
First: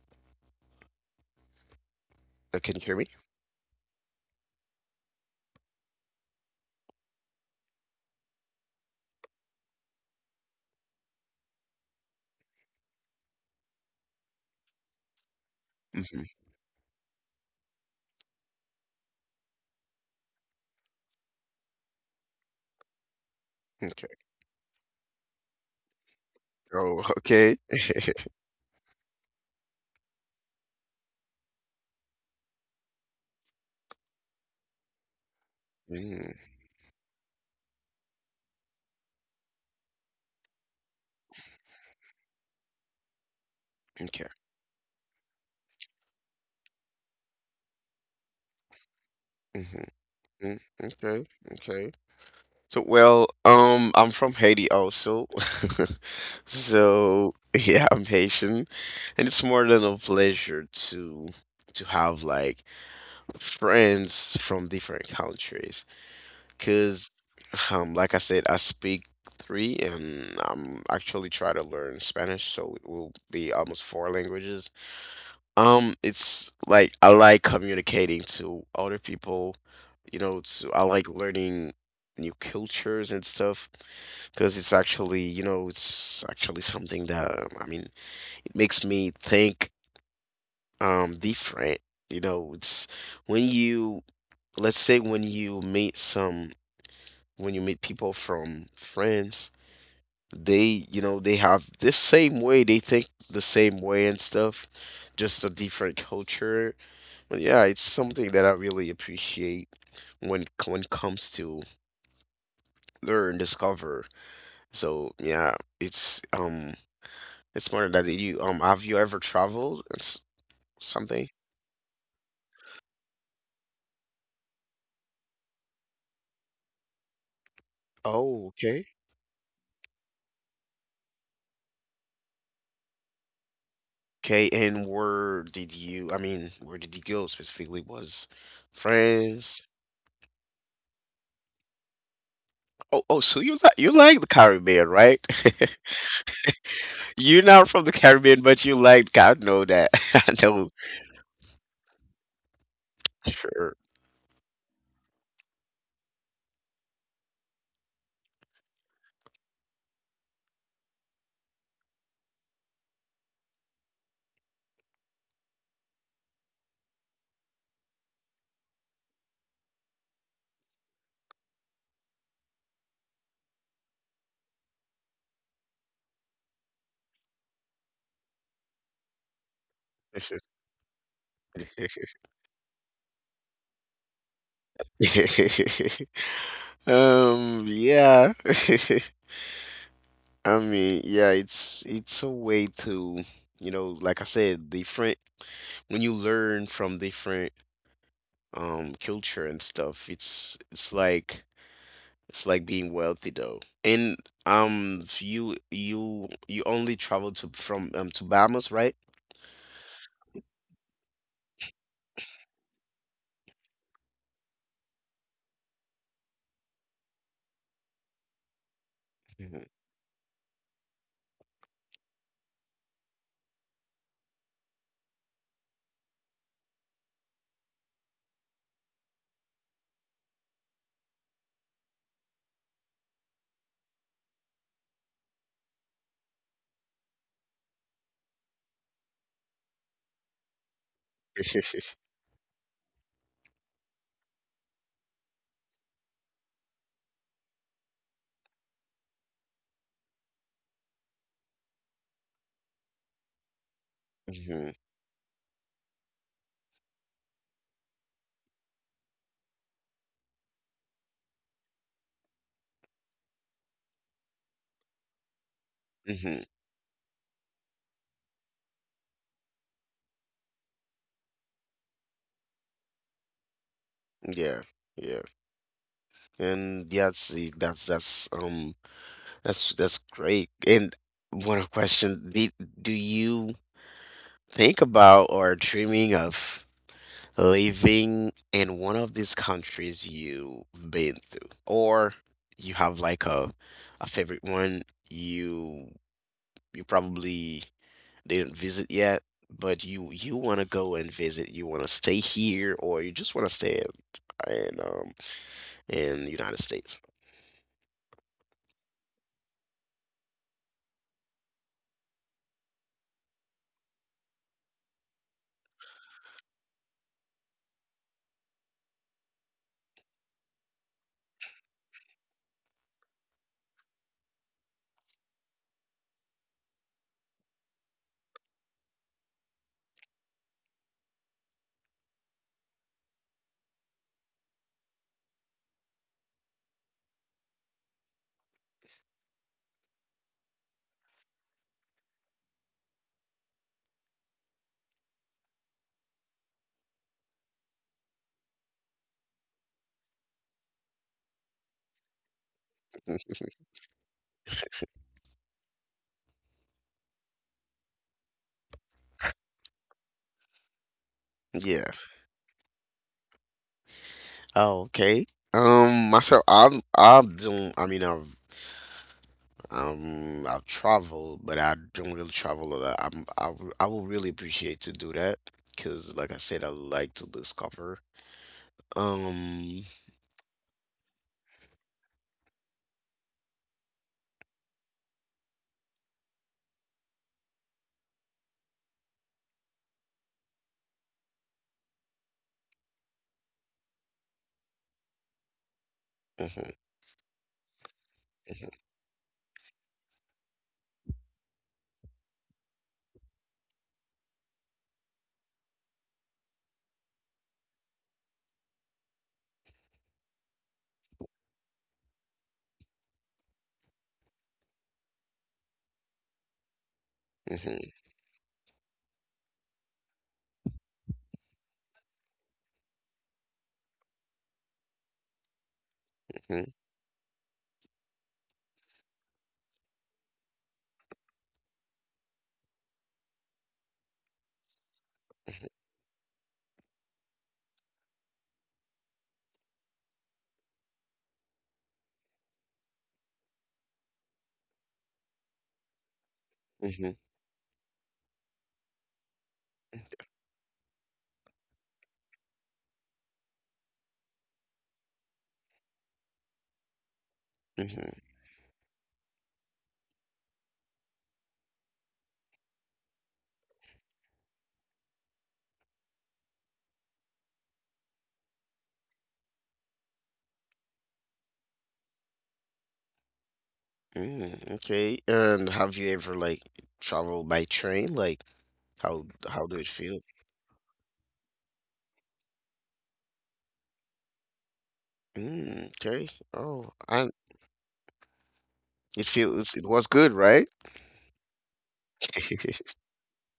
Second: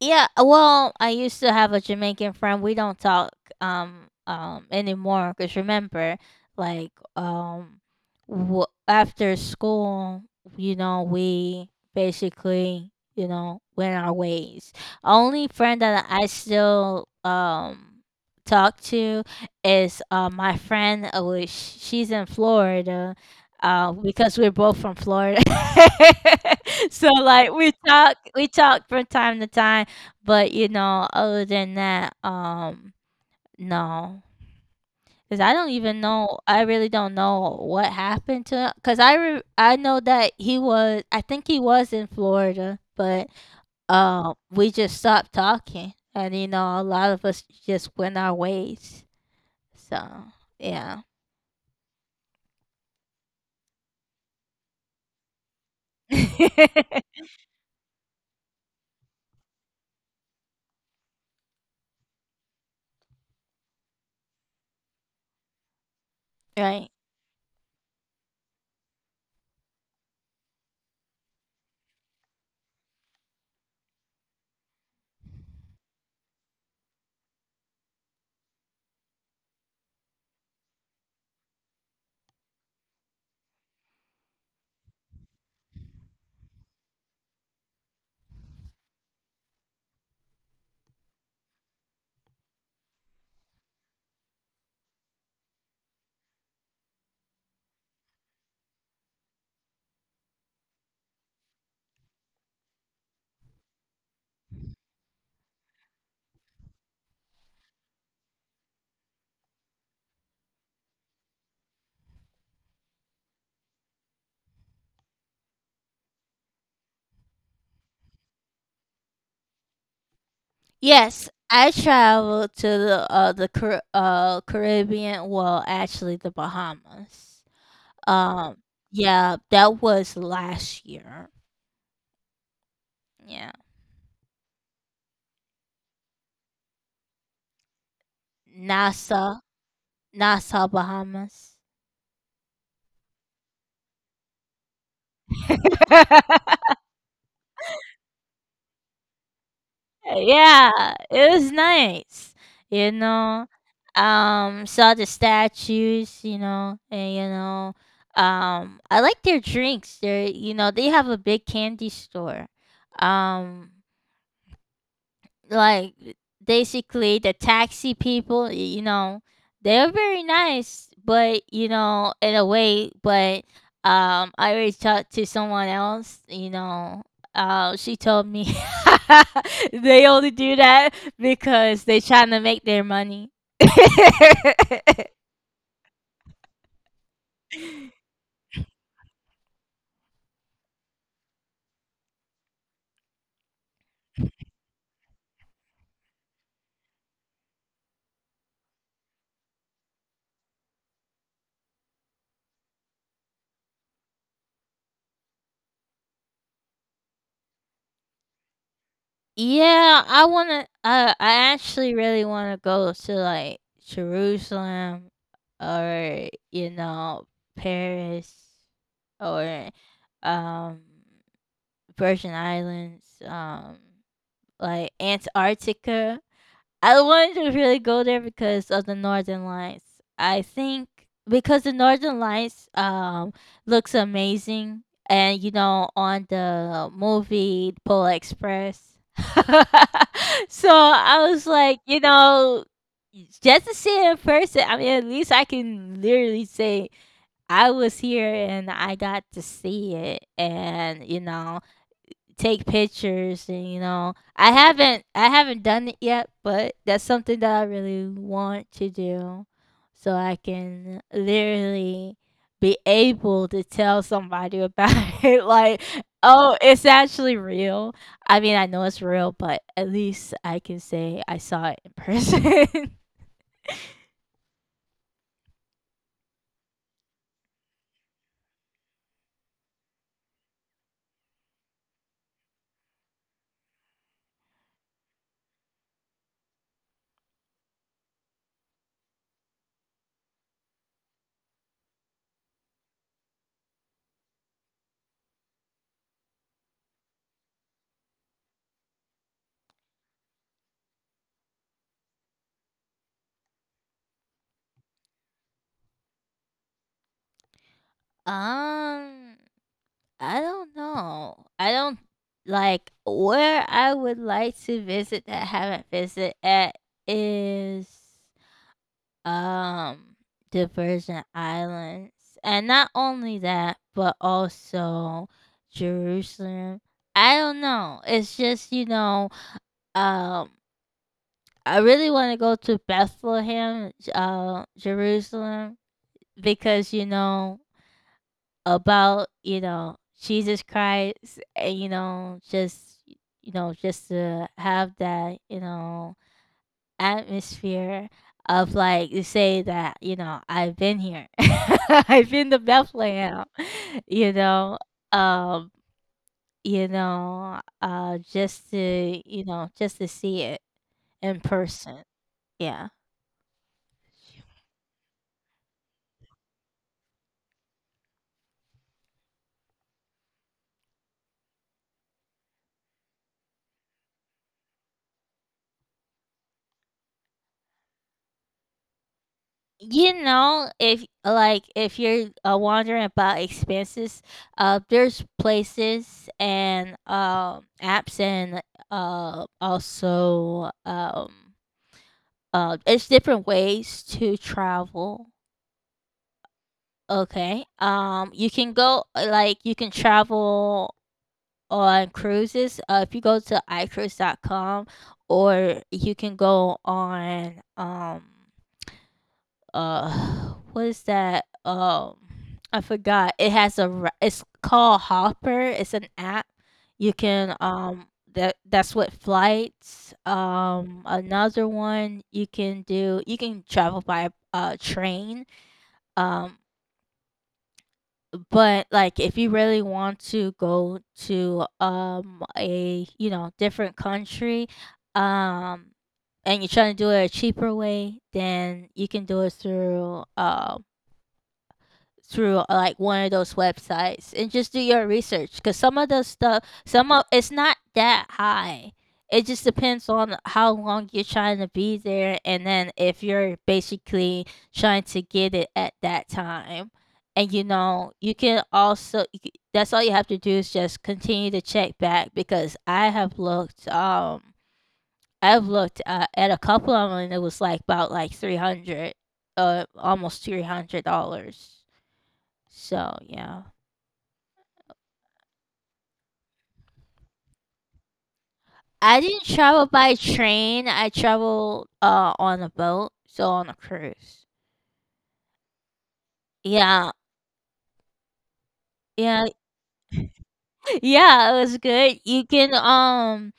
Yeah, well, I used to have a Jamaican friend. We Can you hear don't me? talk anymore, because remember, like, after school, you know, we basically, you know, went our ways. Only friend that Hmm I still talk to is my friend, which she's in Florida. Okay. Because we're both from Florida. Oh, So, like, okay. We talk from time to time. But, you know, other than that, no, cause I don't even know, Mm, I really don't know what happened to, 'cause I re I know that he was, I think he was in Florida, but, okay. We just stopped talking, and, you know, a lot of us just went our ways. hmm So, Mm, yeah. okay. Okay. So, well, I'm from Haiti also. So, yeah, I'm Haitian, and it's more than a pleasure to have like friends from different countries. Right. Because, like I said, I speak three, and I'm actually trying to learn Spanish, so it will be almost four languages. It's like I like communicating to other people, you know, to I like learning new cultures and stuff, because it's actually, you know, it's actually something that, I mean, it makes me think different. You know, it's when you, let's say when you meet people from France, they, you know, they have this same way, they think the same way and stuff, just a different culture, but yeah, it's something that I really appreciate when it comes to learn, discover. So yeah, it's more that you have you ever traveled and s- Yes, something I traveled to the, Caribbean. Well, actually, the Bahamas. oh, Um, okay, yeah, that was last year. Yeah. okay. And where did you, I mean, where did you go specifically? Was Nassau, France? Nassau, Bahamas. Oh, oh, so you like, you like the Caribbean, right? You're not from the Caribbean, but you like. God. Know that. I know. Yeah, it was nice. You know, Sure. Saw the statues. You know, and you know, I like their drinks. They're, you know, they have a big candy store. Um, like, basically the taxi people, you know, they're very nice, but you know, in a way. But I already talked to someone else, you know. She told me they only do that because they trying to make their money. um. Yeah. I mean, yeah. It's a way to, you know, like I said, different. When you learn from different culture and stuff, it's it's like being wealthy though. And you you only travel to from to Bahamas, right? Yeah, I wanna, I actually really wanna go to, like, Jerusalem, or, you know, Paris, Mhm. or, um, Virgin Islands, like, Antarctica. I wanted to really go there because of the Northern Lights. I think, because the Northern Lights looks amazing, and you know, on the movie Polar Express. So I was like, you know, just to see it in person, I mean, at least I can literally say I was here and I got to see it, and you know, take pictures. And you know, i Mhm. haven't i haven't done it yet, but that's something that I really want to do, so I can literally be able to tell somebody about it. Like, Mhm. oh, it's actually real. I mean, I know it's real, but at least I can say I saw it in person. Yeah, yeah, and yeah, see, that's that's great. And one question: do you think about or dreaming of living in one of these countries you've been through, or you have like a favorite one you you probably didn't visit yet, but you want to go and visit, you want to stay here, or you just want to stay in, in um in United States? um I don't know. I don't— like, where I would like to visit that I haven't visited at is um the Virgin Islands. And not only that, but also Jerusalem. I don't know, it's just, you know, um I really want to go to Bethlehem, Jerusalem, because you know about, you know, Jesus Christ, and, you know, just, you know, just to have that, you know, atmosphere of, like, to say that, you know, I've been here. I've been to Bethlehem, you know. Um, you know, just to, you know, just to see it in Yeah. person. Yeah. Oh, okay. Myself, I'm doing. I mean, I've traveled, but I don't really travel a lot. I will really appreciate to do that because, like I said, I like to discover. Um, You know, if like if you're wondering about expenses, there's places and apps and also it's different ways to travel. mhm, Okay. You mhm, can go like you can travel on cruises, if you go to I icruise.com, or you can go on what is that? I forgot. It has a it's called Hopper. It's an app. You can mhm, that's what flights. Another one you can do, you can travel by train. um but like if you really want to go to a, you know, different country, um and you're trying to do it a cheaper way, then you can do it through like one of those websites and just do your research, because some of the stuff, some mhm, of it's not that high. It just depends on how long you're trying to be there, and then if you're basically trying to get it at that time. And you know, mhm, you can also that's all you have to do is just continue to check back, because I have looked. I've looked at a couple of them and it was like about like 300, almost $300. So yeah, mhm, okay. And have you ever like traveled by train? Like, I didn't how do travel it by feel? train. I traveled on a boat, so on a cruise. Mm, okay. Oh, Yeah, I, it yeah, feels, it was good, right? yeah, it was good. You can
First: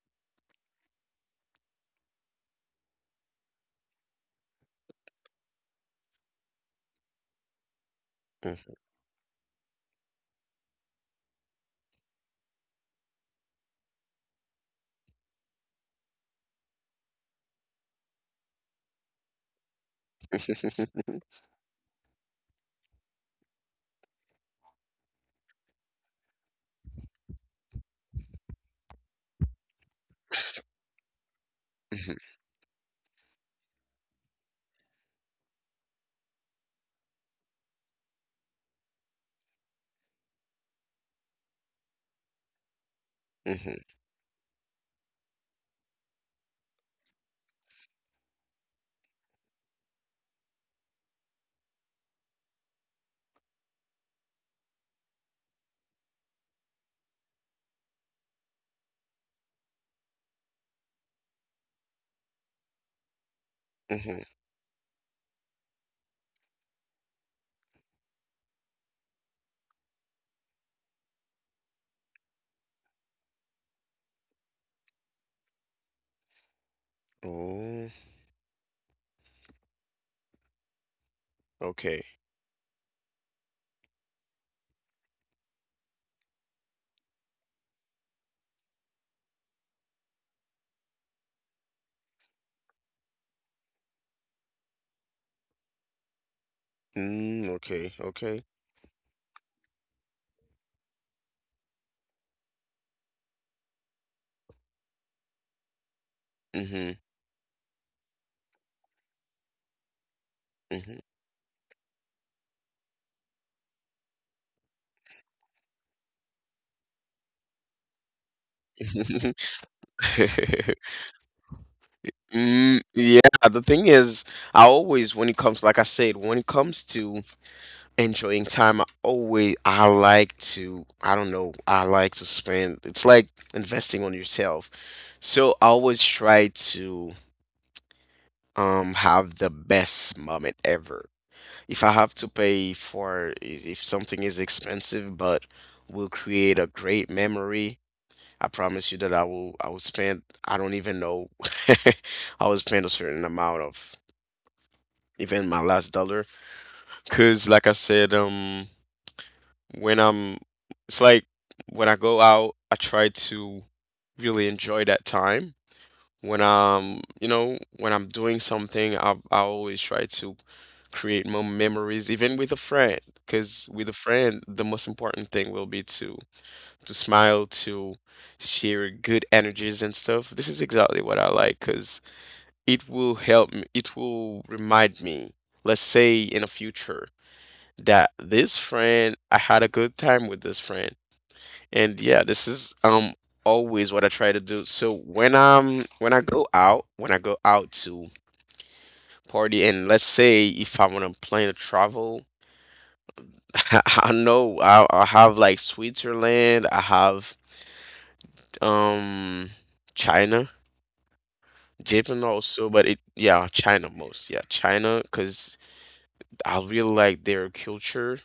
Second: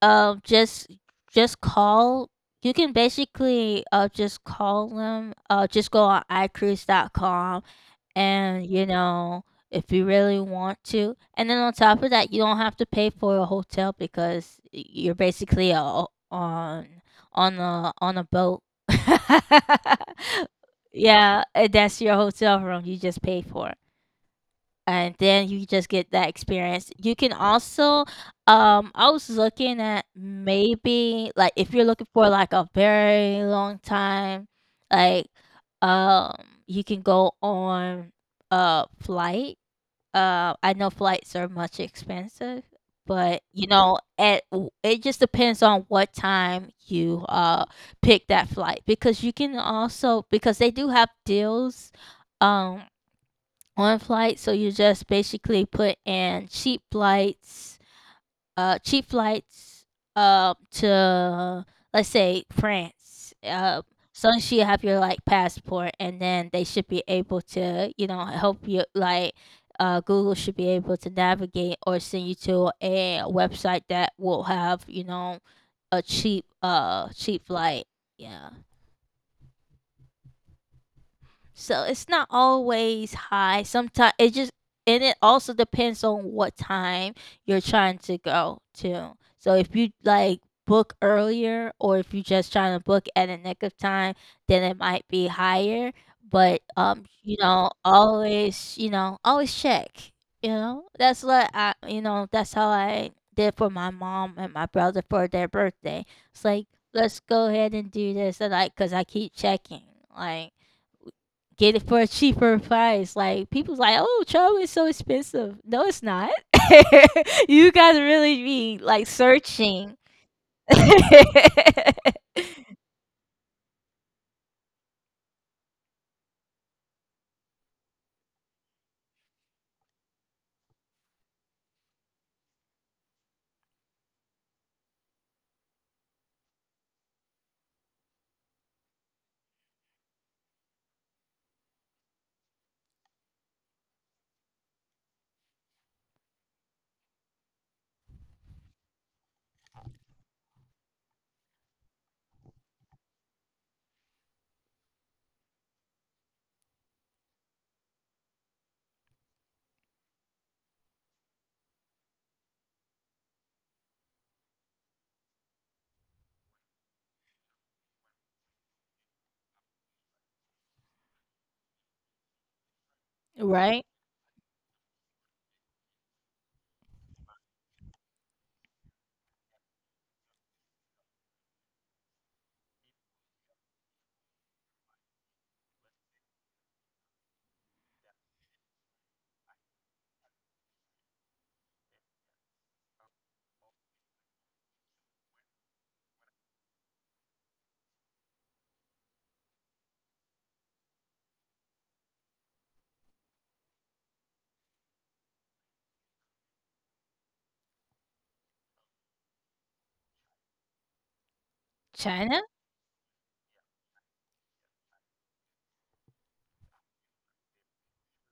uh just just call. You can basically just call them. Just go on I icruise.com, and Mm, you know, if you really want to. And then on top of that, you don't have to pay for a hotel, because you're basically a, on on a boat yeah, and that's your hotel room. You just pay for and then you just get that experience. You can also, I was looking at maybe like if you're looking mhm, for like a very long time, like um, you can go on a flight. I know flights are much expensive, but you mhm. know, at it just depends on what time you pick that flight, because you can also, because they do have deals um on flights. So you just basically put in cheap flights, uh, cheap flights to, let's say, France. Mhm. So you have your like passport, and then they should be able to, you know, help you. Like, Google should be able to navigate or send you to a website that will have, you know, a cheap, cheap flight. Oh, Yeah. So okay. it's not always high. Sometimes it just and it also depends on what time you're trying to go to. So if you like book earlier, or if you're just trying to book at a nick of time, then it might be higher. But you Mm, know, okay, okay. Always check. You know, that's what I that's how I did for my mom and my brother for their birthday. It's like Mm-hmm. let's go ahead and do this. And like because I keep checking like Mm-hmm. get it for a cheaper price. Like people's like, oh, travel is so expensive. No, it's not. You guys really be like searching, mm, yeah, the thing is, I always, when it comes, like I said, when it comes to enjoying time, I always I like to, I don't know, I like to spend, it's like investing on yourself. So I always try to have the best moment ever. If I have to pay for if something is expensive but will create a great memory, I promise you that I will spend, I don't even know, I will spend a certain amount of, even my last dollar, because like I said, when I'm, it's like when I go out, I try to really enjoy that time. When I'm, you know, when I'm doing something, I always try to create more memories, even with a friend, because with right? a friend, the most important thing will be to smile, to share good energies and stuff. This is exactly what I like, because it will help me, it will remind me, let's say in the future, that this friend, I had a good time with this friend. And yeah, this is always what I try to do. So when I go out to party, and let's say if I want to plan to travel, I know I have like Switzerland, I have um China, Japan China. also, but it yeah China most yeah China because I really like their culture.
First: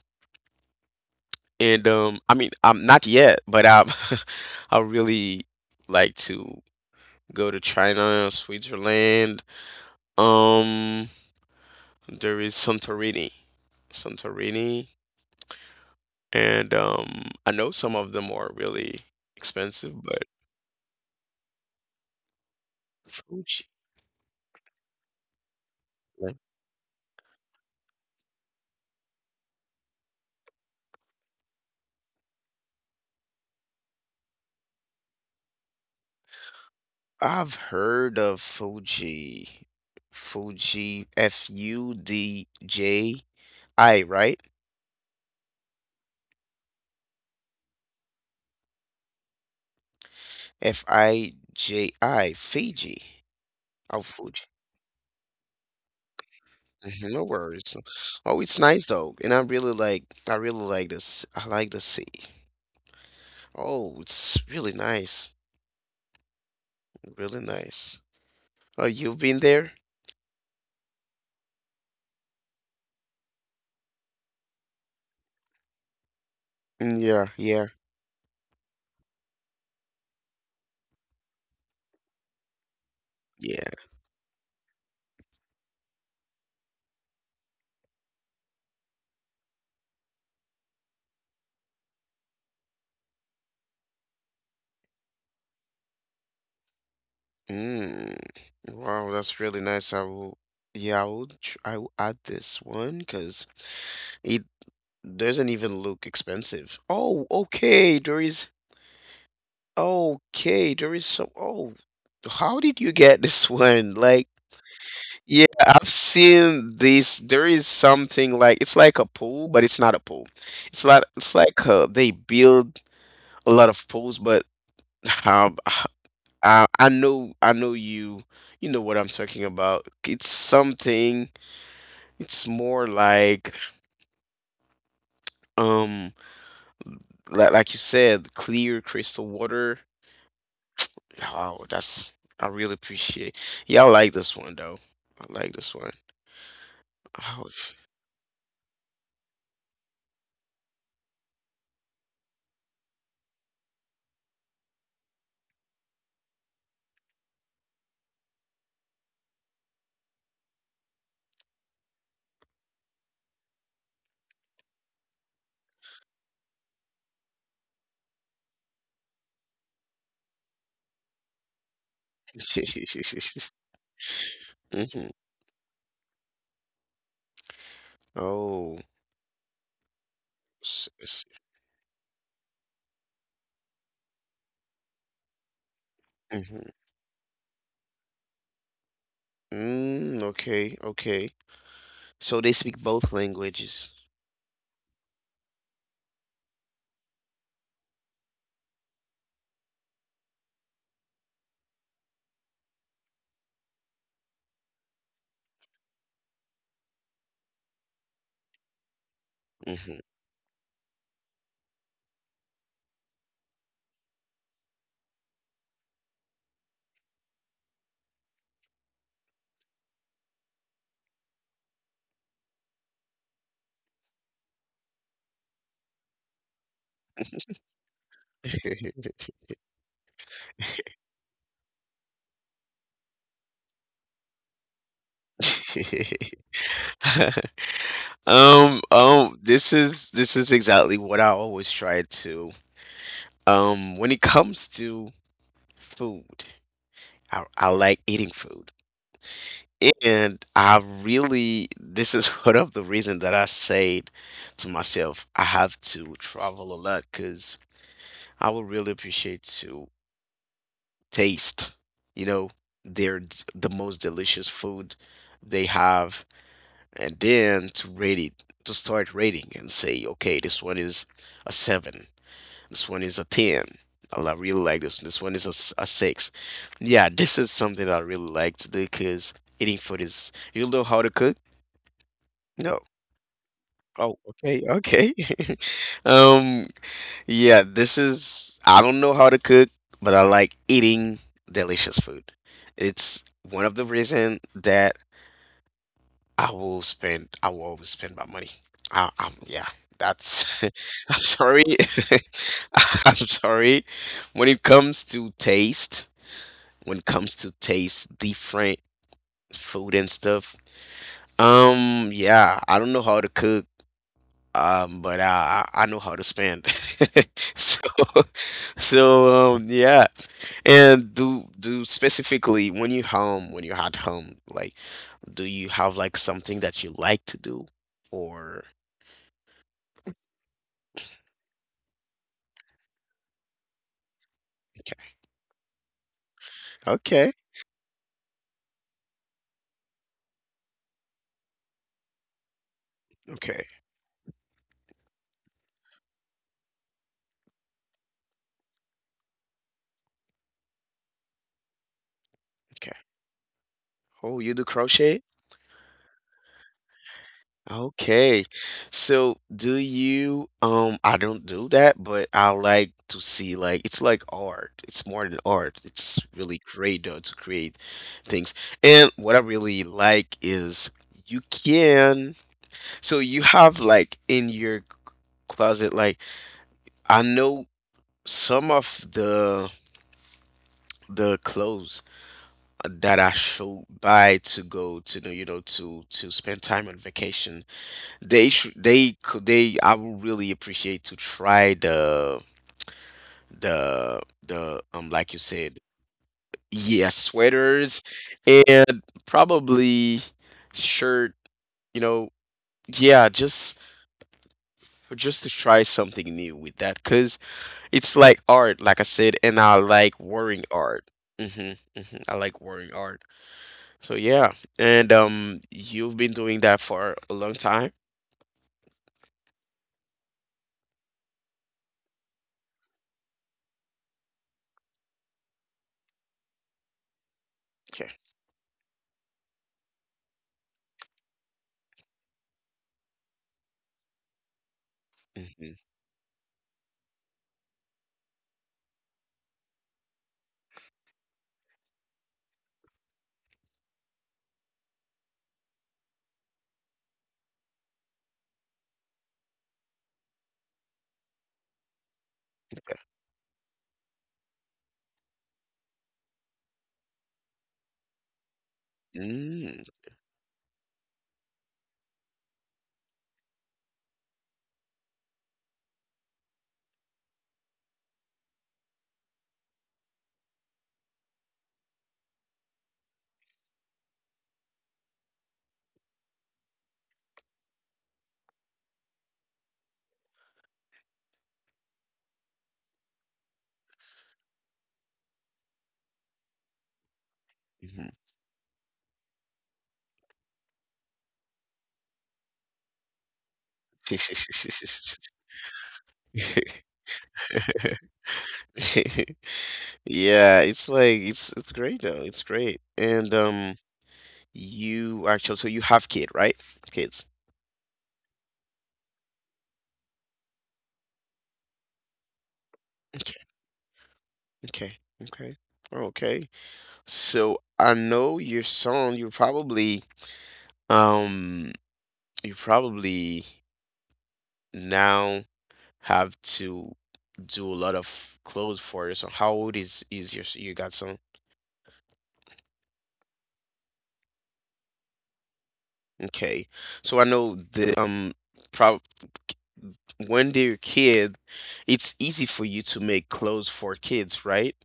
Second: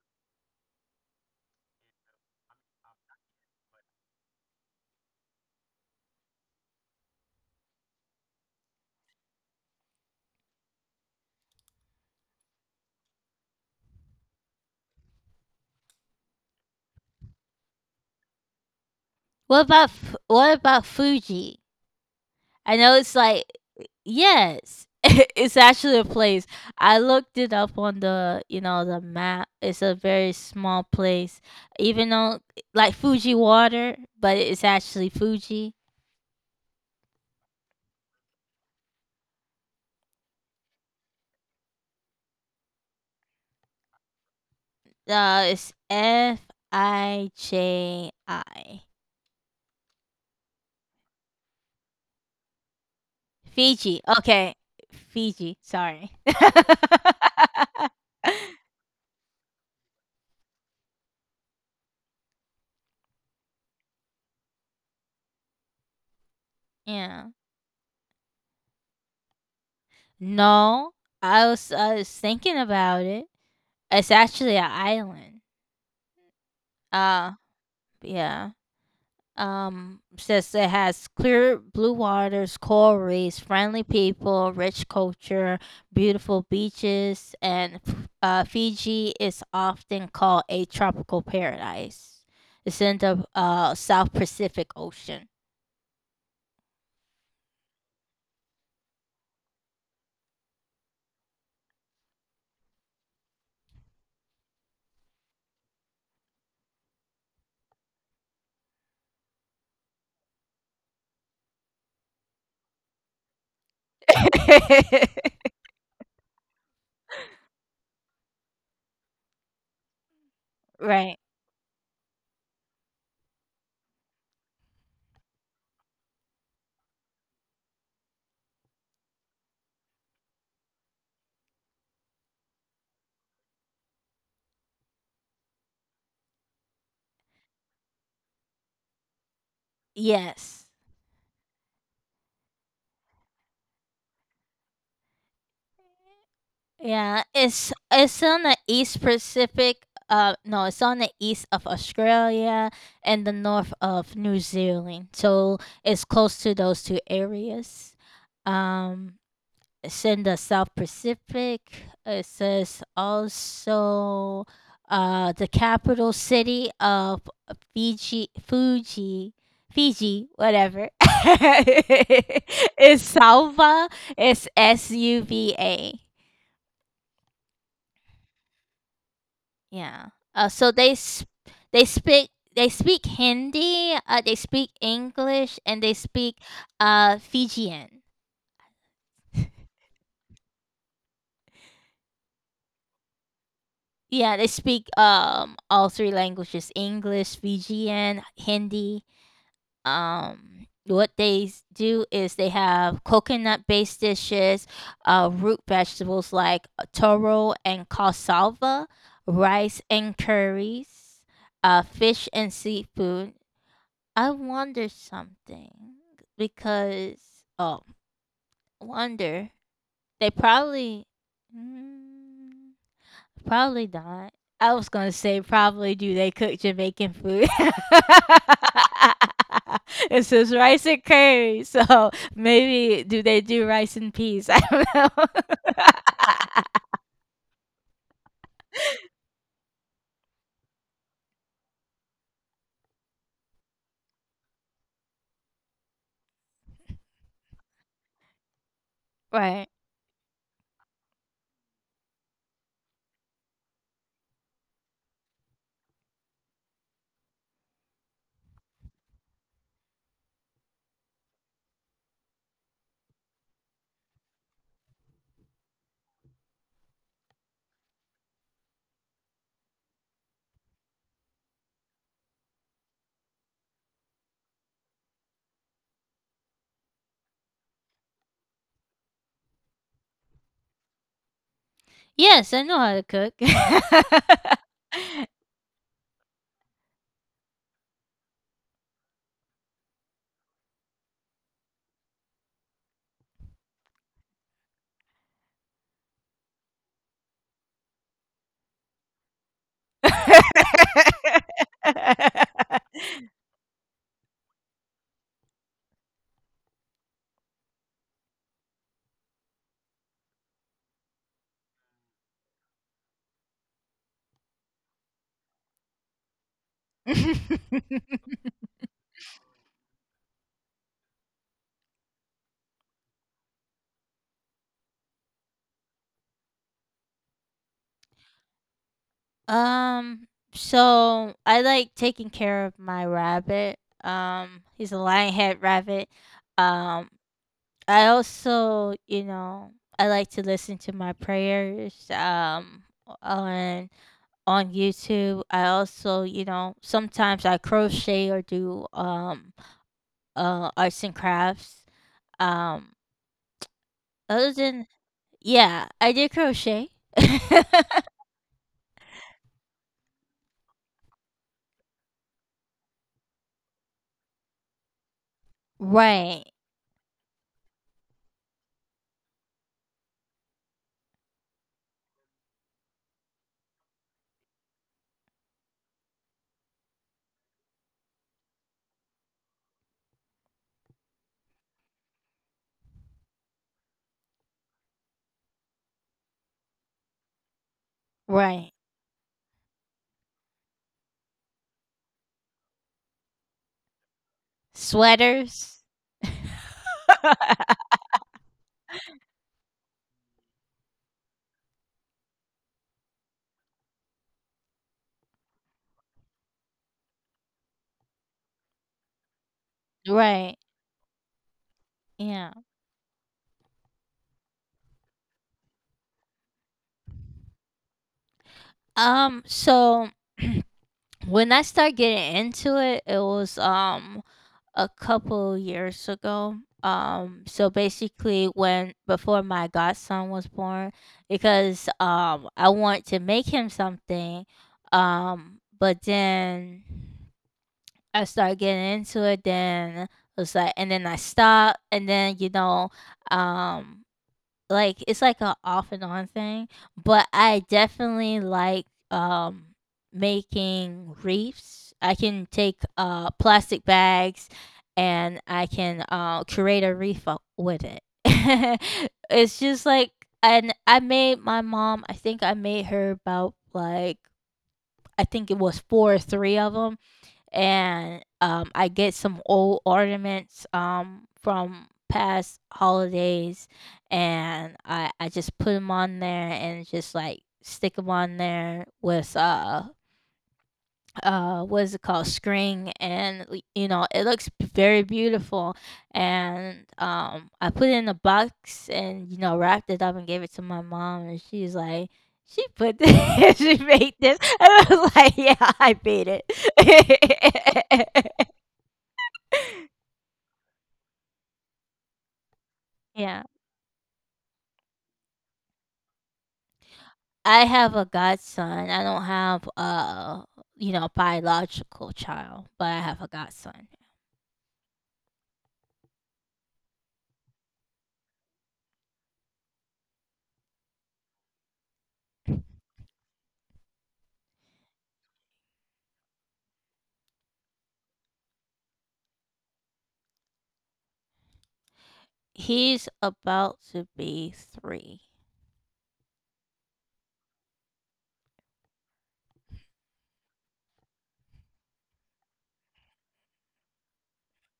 And I mean, I'm not yet, but I I really like to go to China, Switzerland, um, there is Santorini, and I know some of them are really What about expensive, but what about Fuji? I know it's like Fuji. yes, it's actually a Like, place. I looked it up on the, you know, the map. It's a very small place, even though like Fuji water, but it's actually Fuji. I've heard of Fuji, F U D J I, right? It's Fiji. Fiji, Fiji. Oh, Fiji. Fuji. Okay. Fiji. Sorry. Mhm, no worries. Oh, it's nice though, and I really like. I really like this. I like the sea. Oh, it's really nice. yeah. Really nice. Oh, you've been there? No, I was thinking about it. It's actually an island. Mm, yeah, Uh, yeah, yeah. Says it has clear blue waters, coral reefs, yeah. friendly people, rich culture, beautiful beaches, and Fiji is often called a tropical paradise. It's in the South Pacific Ocean. Mm. Wow, that's really nice. Yeah, I would, I will add this one because it doesn't even look expensive. Oh, okay, okay, there is so, oh, how did you get this one? Like, yeah, I've seen this. There is something like, it's like a pool, but it's not a pool. Right. It's like they build a lot of pools, but um, I know you. You know what I'm talking about. It's something. It's more um, like you said, clear crystal water. Yes. Oh, that's, I really appreciate. Yeah, I like this one though. I like this one. Yeah, Oh. it's on the east Pacific. No, it's on the east of Australia and the north of New Zealand, so it's close to those two areas. Um, it's in the South Pacific. It says also, the capital city of Fiji, Fuji, Fiji, whatever. It's Salva. It's S hmm U V A. Oh. Yeah. Uh, so they sp- they speak Hindi, they speak English, and they speak Mm-hmm. Fijian. Mm, okay, okay. So they speak both languages. Yeah, they speak all three languages: English, Fijian, Hindi. Do is they have coconut-based dishes, root vegetables like toro and cassava, rice and curries, fish and seafood. I wonder something because, oh, wonder, they probably mm, probably not. I was gonna say probably do they cook Jamaican food? It says rice and curry, so maybe do they do rice and peas? I don't know. Hmm this is exactly what I always try to. When it comes to food, I like eating food. Right? And I really, this is one of the reasons that I said to myself, I have to travel a lot because I would really appreciate to taste, you know, the most delicious food they have, and then to rate it, to start rating and say, okay, this one is a seven, this one is a 10. Really like this. This one is a 6. Yeah, this is something that I really like to do because eating food is, you know how to cook? Yes, I No. know how to cook. Oh, okay, okay. Um, yeah, this is, I don't know how to cook, but I like eating delicious food. It's one of the reason that I will always spend my money. Yeah, that's. I'm sorry. I'm sorry. When it comes to taste, when it comes to taste different food and stuff, yeah, I don't know how to cook, but I know how to spend. So so yeah. And do specifically when you're at home, like, do you have like something that you like to do, or? Um, so I like taking care of my rabbit. He's a lionhead rabbit. Um, Okay. Okay. I also, you know, I like to listen to my prayers. Okay. on on YouTube. I also, you know, sometimes I crochet or do arts and crafts. Um, Oh, you do Other than crochet? yeah, I did crochet. Okay. So do you um, I don't do that, but I like to see, like, it's like art. It's more than art. It's Right, really great though to create things. And what I really like is you can so you have like in your closet like I know some of the clothes that I should buy to go to you know to spend time on vacation. right. They should they could they I would really appreciate to try the the like you Sweaters. said yeah sweaters and probably shirt you know yeah just to try something new with that because it's like art like I said and I like Right. wearing art. hmm I Yeah. like wearing art. So yeah, and you've been doing that for a long time. So when I started getting into it, it was a couple years ago. So Okay. basically when before my godson was born, because I wanted to make him something, Mhm. but then I started getting into it, then it was like and then I stopped, and then, you know, um, like, it's like a off and on thing, but I definitely like, um, making wreaths. I can take, plastic bags, and I can, create a wreath o with it. It's Mm, just like and I made my mom, I think I made her about, like, I think it was 4 or 3 of them. And I get some old ornaments, from past holidays, and I just put them on there and just like stick them on there with what is it called, string, and you know, it looks very beautiful. And I put it mhm. in a box and, you know, wrapped it up and gave it to my mom. And she's like she put this she made this. And I was like, yeah, I made it. Yeah, it's like it's great though. It's great. And Yeah. You actually so you have kid, right? Kids. I have a godson. I don't have a, you know, biological child, but I have a Okay. godson. Okay. Okay. Okay. So I know your son, um, you're probably now. Have to do a lot of clothes for you. So how old is your you got some? He's about to be 3. Okay. So I know the prob when they're a kid, it's easy for you to make clothes for kids, right?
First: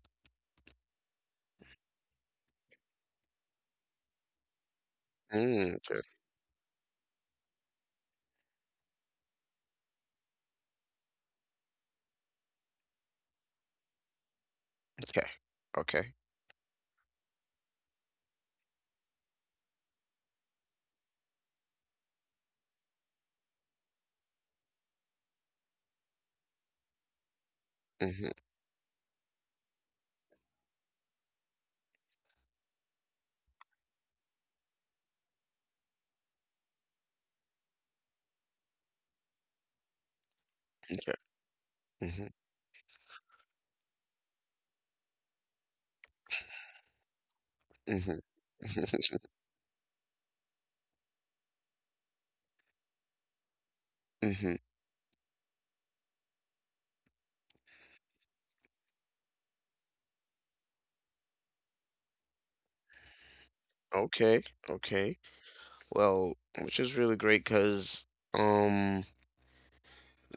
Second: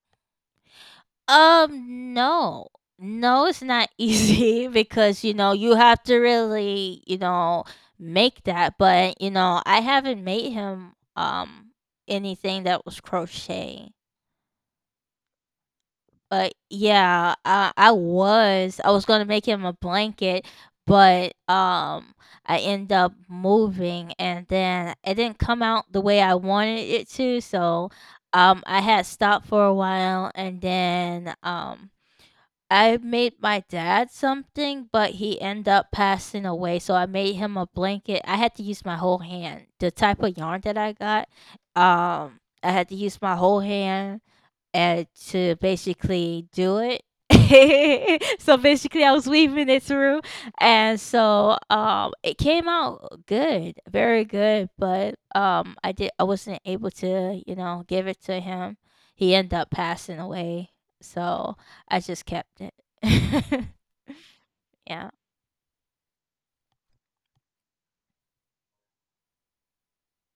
No. No, it's not easy because, you know, Mm, you okay. have to really, you know, make that, but you know, I haven't made him anything that was crochet. Okay. Okay. But yeah, I was gonna make him a blanket, but I end up moving and then it didn't come out the way I wanted it to, so Mm-hmm. I had stopped for a while. And then I made my dad something, but he ended up passing away. So I made him a blanket. I had to use my whole hand. The type of yarn that I got, Okay. I had to use my whole hand to basically do it. Mm-hmm. So basically, I Mm-hmm. was weaving it through, and so it came out good, very Mm-hmm. good. But I did, I wasn't able to, you know, give it to him. He ended up passing away, so I just kept it. Okay. Yeah, Okay. Well, which is really great because um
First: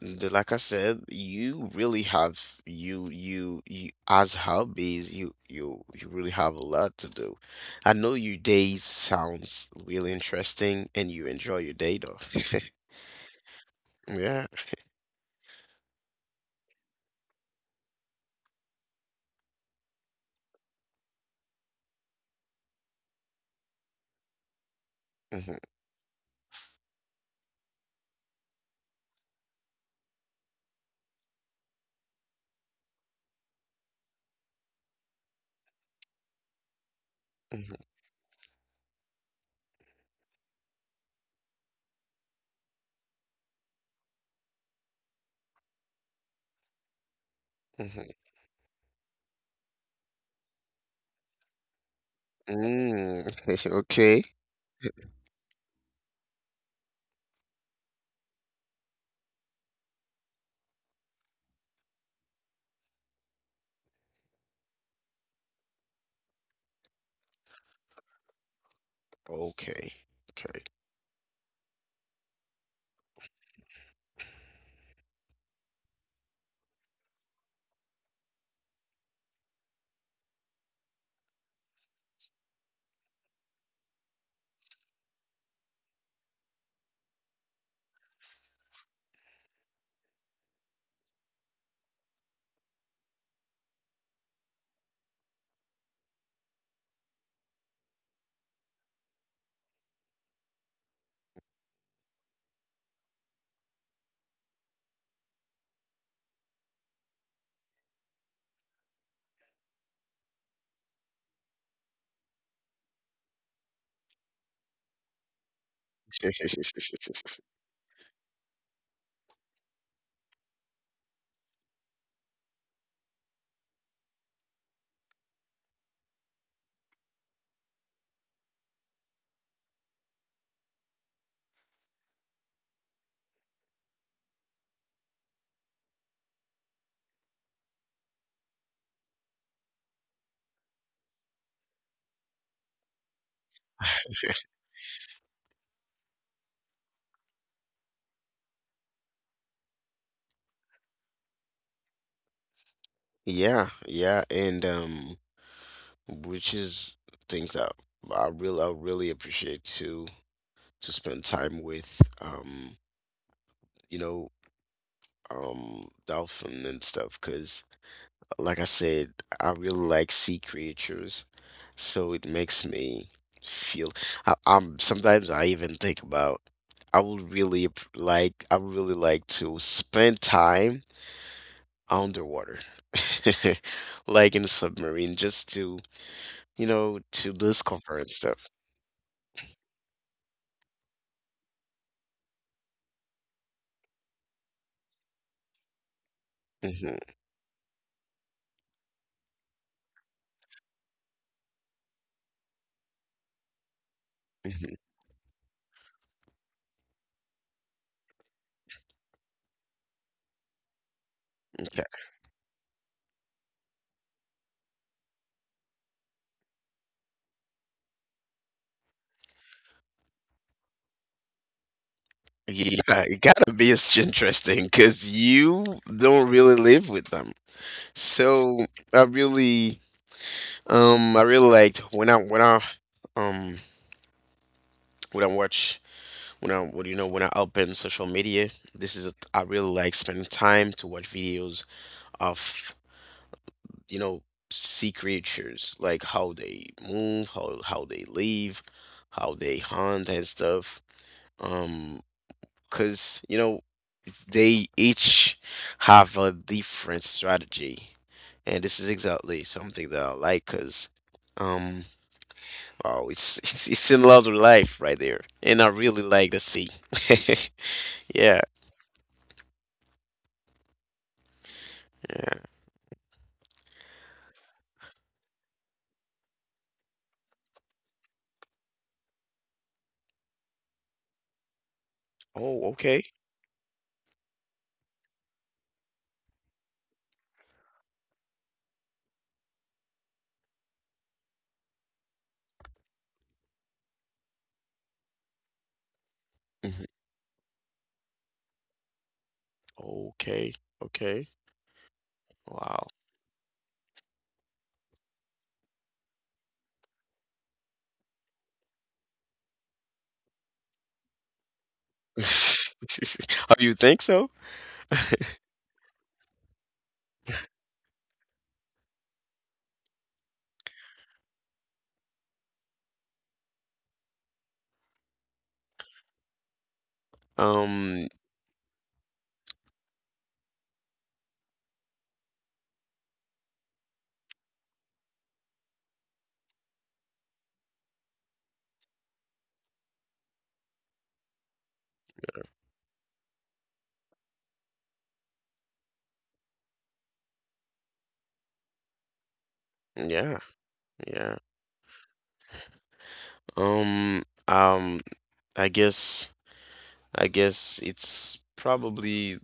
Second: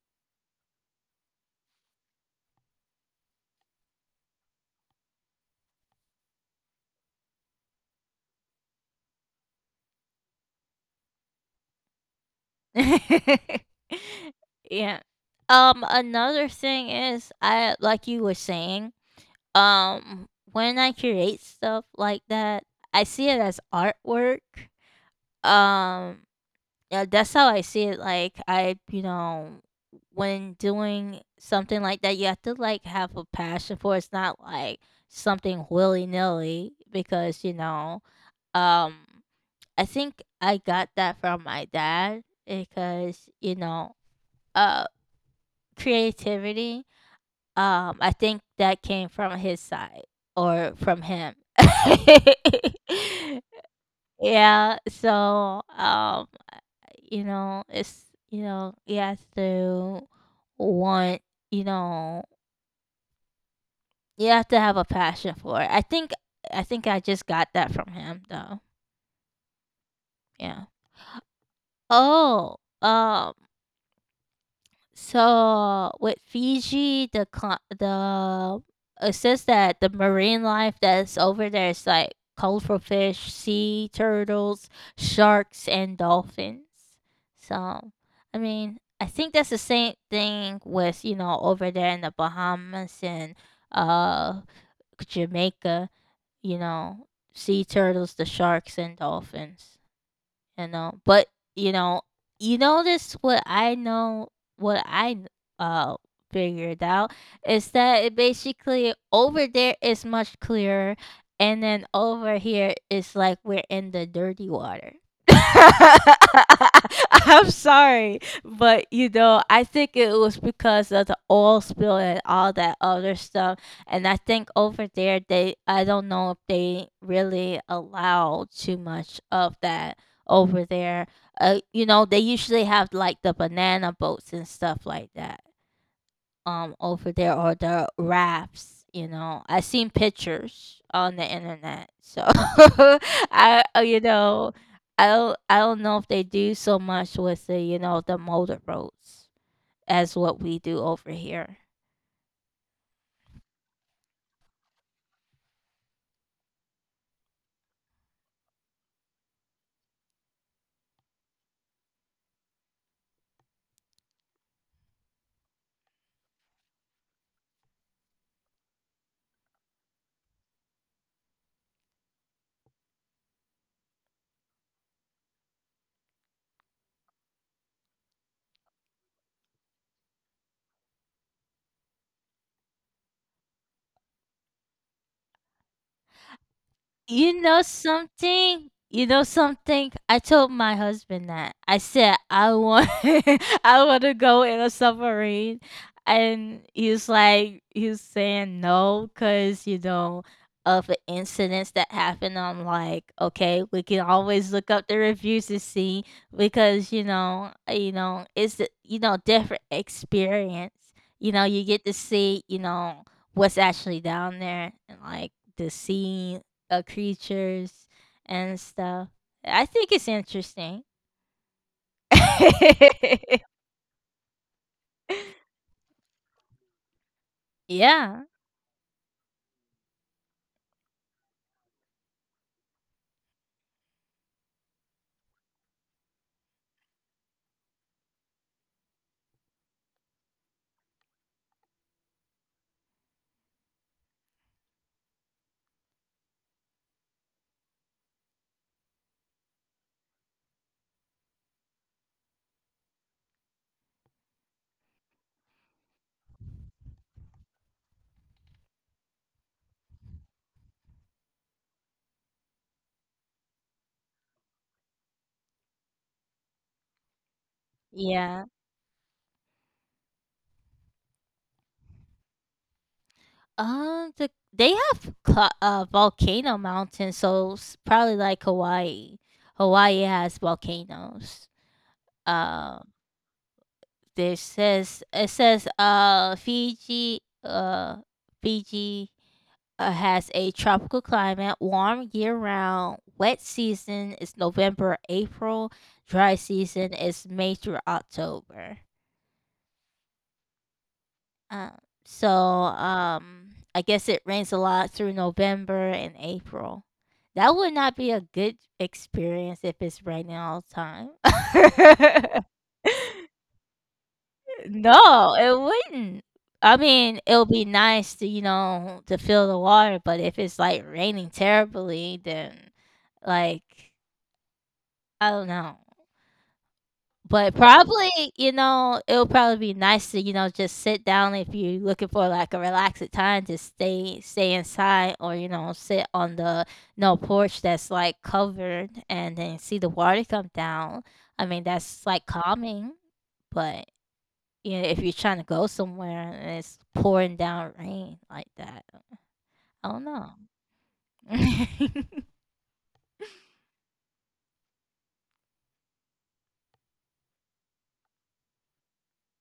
Like I said, you really have you as hobbies you really have a lot to do. I know your days sounds really interesting and you enjoy your day though. Yeah. yeah. Another thing is, I like you were saying, when I create stuff like that, I see it as artwork. hmm Um, yeah, that's how I see it. Like I, you know, when doing something like that, you have to like have a passion for it. It's not like something willy nilly, because you hmm know, um, I think I got that from my dad, because you know, uh, creativity. Hmm I think that came from his side or from him. Mm. Okay. Yeah, so, you know, it's you know, you have to want, you know, you have to have a passion for it. I think I just got that from him, though. Okay. Okay. Yeah. Oh, um so with Fiji, the cli- the it says that the marine life that's over there is like colorful fish, sea turtles, sharks, and dolphins. So, I mean, I think that's the same thing with, you know, over there in the Bahamas and uh Jamaica. You know, sea turtles, the sharks, and dolphins, you know. But you know, you notice what I know, what I uh figured out is that it basically over there is much clearer, and then over here is like we're in the dirty water. I'm sorry, but you know, I think it was because of the oil spill and all that other stuff. And I think over there, they, I don't know if they really allow too much of that over there. You know, they usually have like the banana boats and stuff like that over there, or the wraps, you know, I seen pictures on the internet. So I you know, I don't know if they do so much with the, you know, the motor boats as what we do over here. Yeah, yeah, and which is things that I really appreciate to spend time with. You know, dolphin and stuff because like I said, I really like sea creatures, so it makes me feel I'm sometimes I even think about I would really like I would really like to spend time underwater like in a submarine just to you know to You know discover and stuff. something? You know something? I told my husband that. I said I want I want to go in a submarine, and he's hmm like he's saying no, cuz you know, of the incidents that happened. I'm like, okay, we can always look hmm up the reviews to see, because you know, you know, you know, different experience. You know, you Okay. get to see, you know, what's actually down there and like the sea creatures and stuff. I think it's interesting. Yeah, it gotta be as interesting because you don't really live with them. Yeah, So I really, I really liked when I when I um when I watch when I what do you know when I open social media. I really like spending time to watch videos of you know sea creatures like how they move, how they live, how they hunt and stuff. Um, cause you know they each have a different strategy, and this is exactly something that I like, cause. um. Wow, it's another life right there, and I really like the sea. Yeah, yeah. yeah. They have volcano mountains, so probably like Hawaii. Hawaii has volcanoes. Oh, Um, okay. there says it says Fiji has a tropical climate, warm year round. Wet season is November, April. Dry Mhm. season is May through October. Okay, okay. Um, Wow. I guess it rains a lot through November and April. That would not be a good experience if it's raining all the time. Oh, you think so? No, it wouldn't. I mean, it'll be nice to, you know, to feel the water, but if it's like raining terribly, then like I don't know. But Um, probably, you know, it'll probably be nice to, you know, just sit down if you're looking for like a relaxed time, just stay inside or, you know, sit on the no porch that's like covered and then see the water come down. I mean, that's like calming, but you know, if you're trying to go somewhere and it's pouring down rain like that. I don't know. yeah, yeah. Um, um, I guess, I guess it's probably,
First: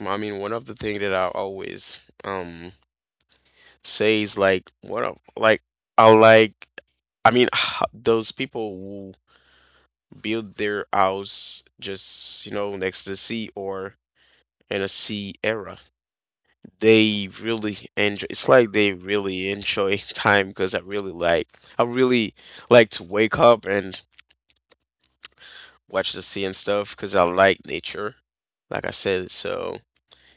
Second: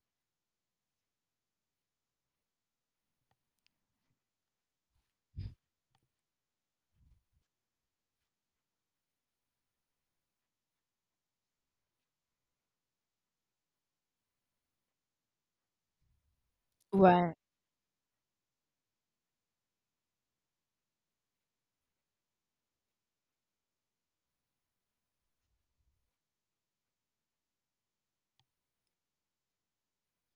I mean, one of the things that I always say is like, I like, I mean, those people build their house just, you know, next to the sea or in a sea era. They Right, really enjoy it's like they really enjoy time because I really like to wake up and watch the sea and stuff because I like nature, like I said. So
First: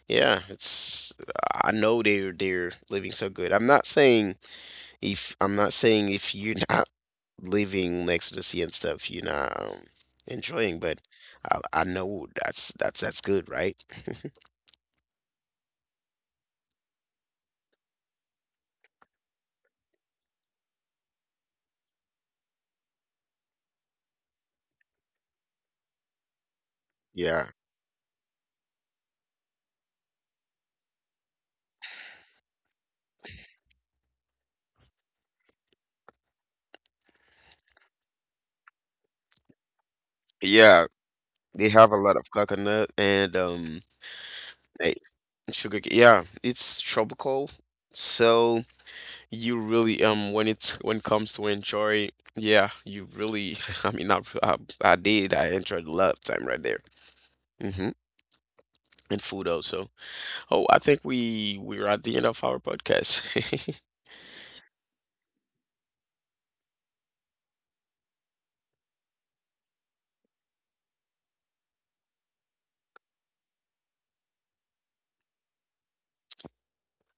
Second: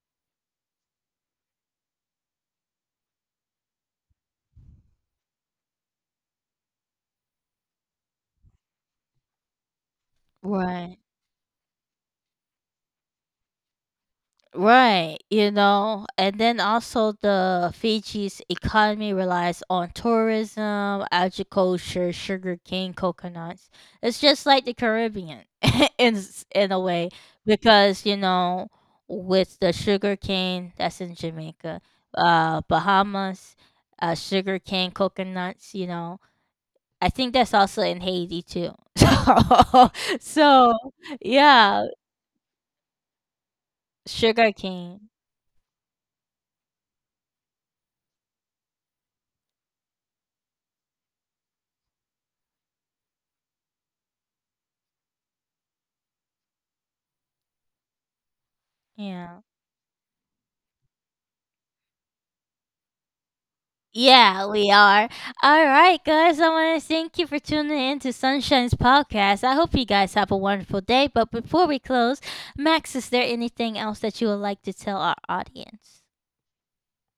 yeah, it's I know they're living so good. I'm not saying if you're not living next to the sea and stuff, you're not enjoying. right, But I know that's that's good, right? right. You know, and then also the Fiji's economy relies on tourism, agriculture, sugarcane, coconuts. It's just like the Caribbean in a way, Yeah, because you know, with the sugarcane that's in Jamaica, Bahamas, sugarcane, coconuts. You know, I think that's also in Haiti too. So so, yeah. They yeah, have a lot of coconut and sugar cane. eh, Yeah, it's tropical, so. You really when it comes to enjoy, yeah, you really I mean I enjoyed a lot of time right there. Hmm. And Yeah. food also. Oh, I think we're at the end of our podcast. Yeah, we are. Alright, guys, I wanna thank you for tuning in to Sunshine's podcast. I hope you guys have a wonderful day, but before we close, Max, is there anything else that you would like to tell our audience?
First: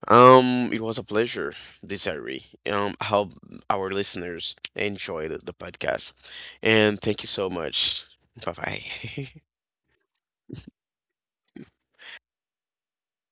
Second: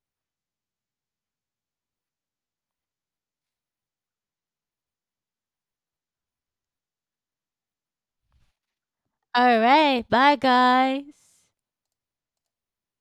It was a pleasure, Desiree. I hope our listeners enjoyed the podcast. And thank you so much. Bye-bye. Alright, bye guys.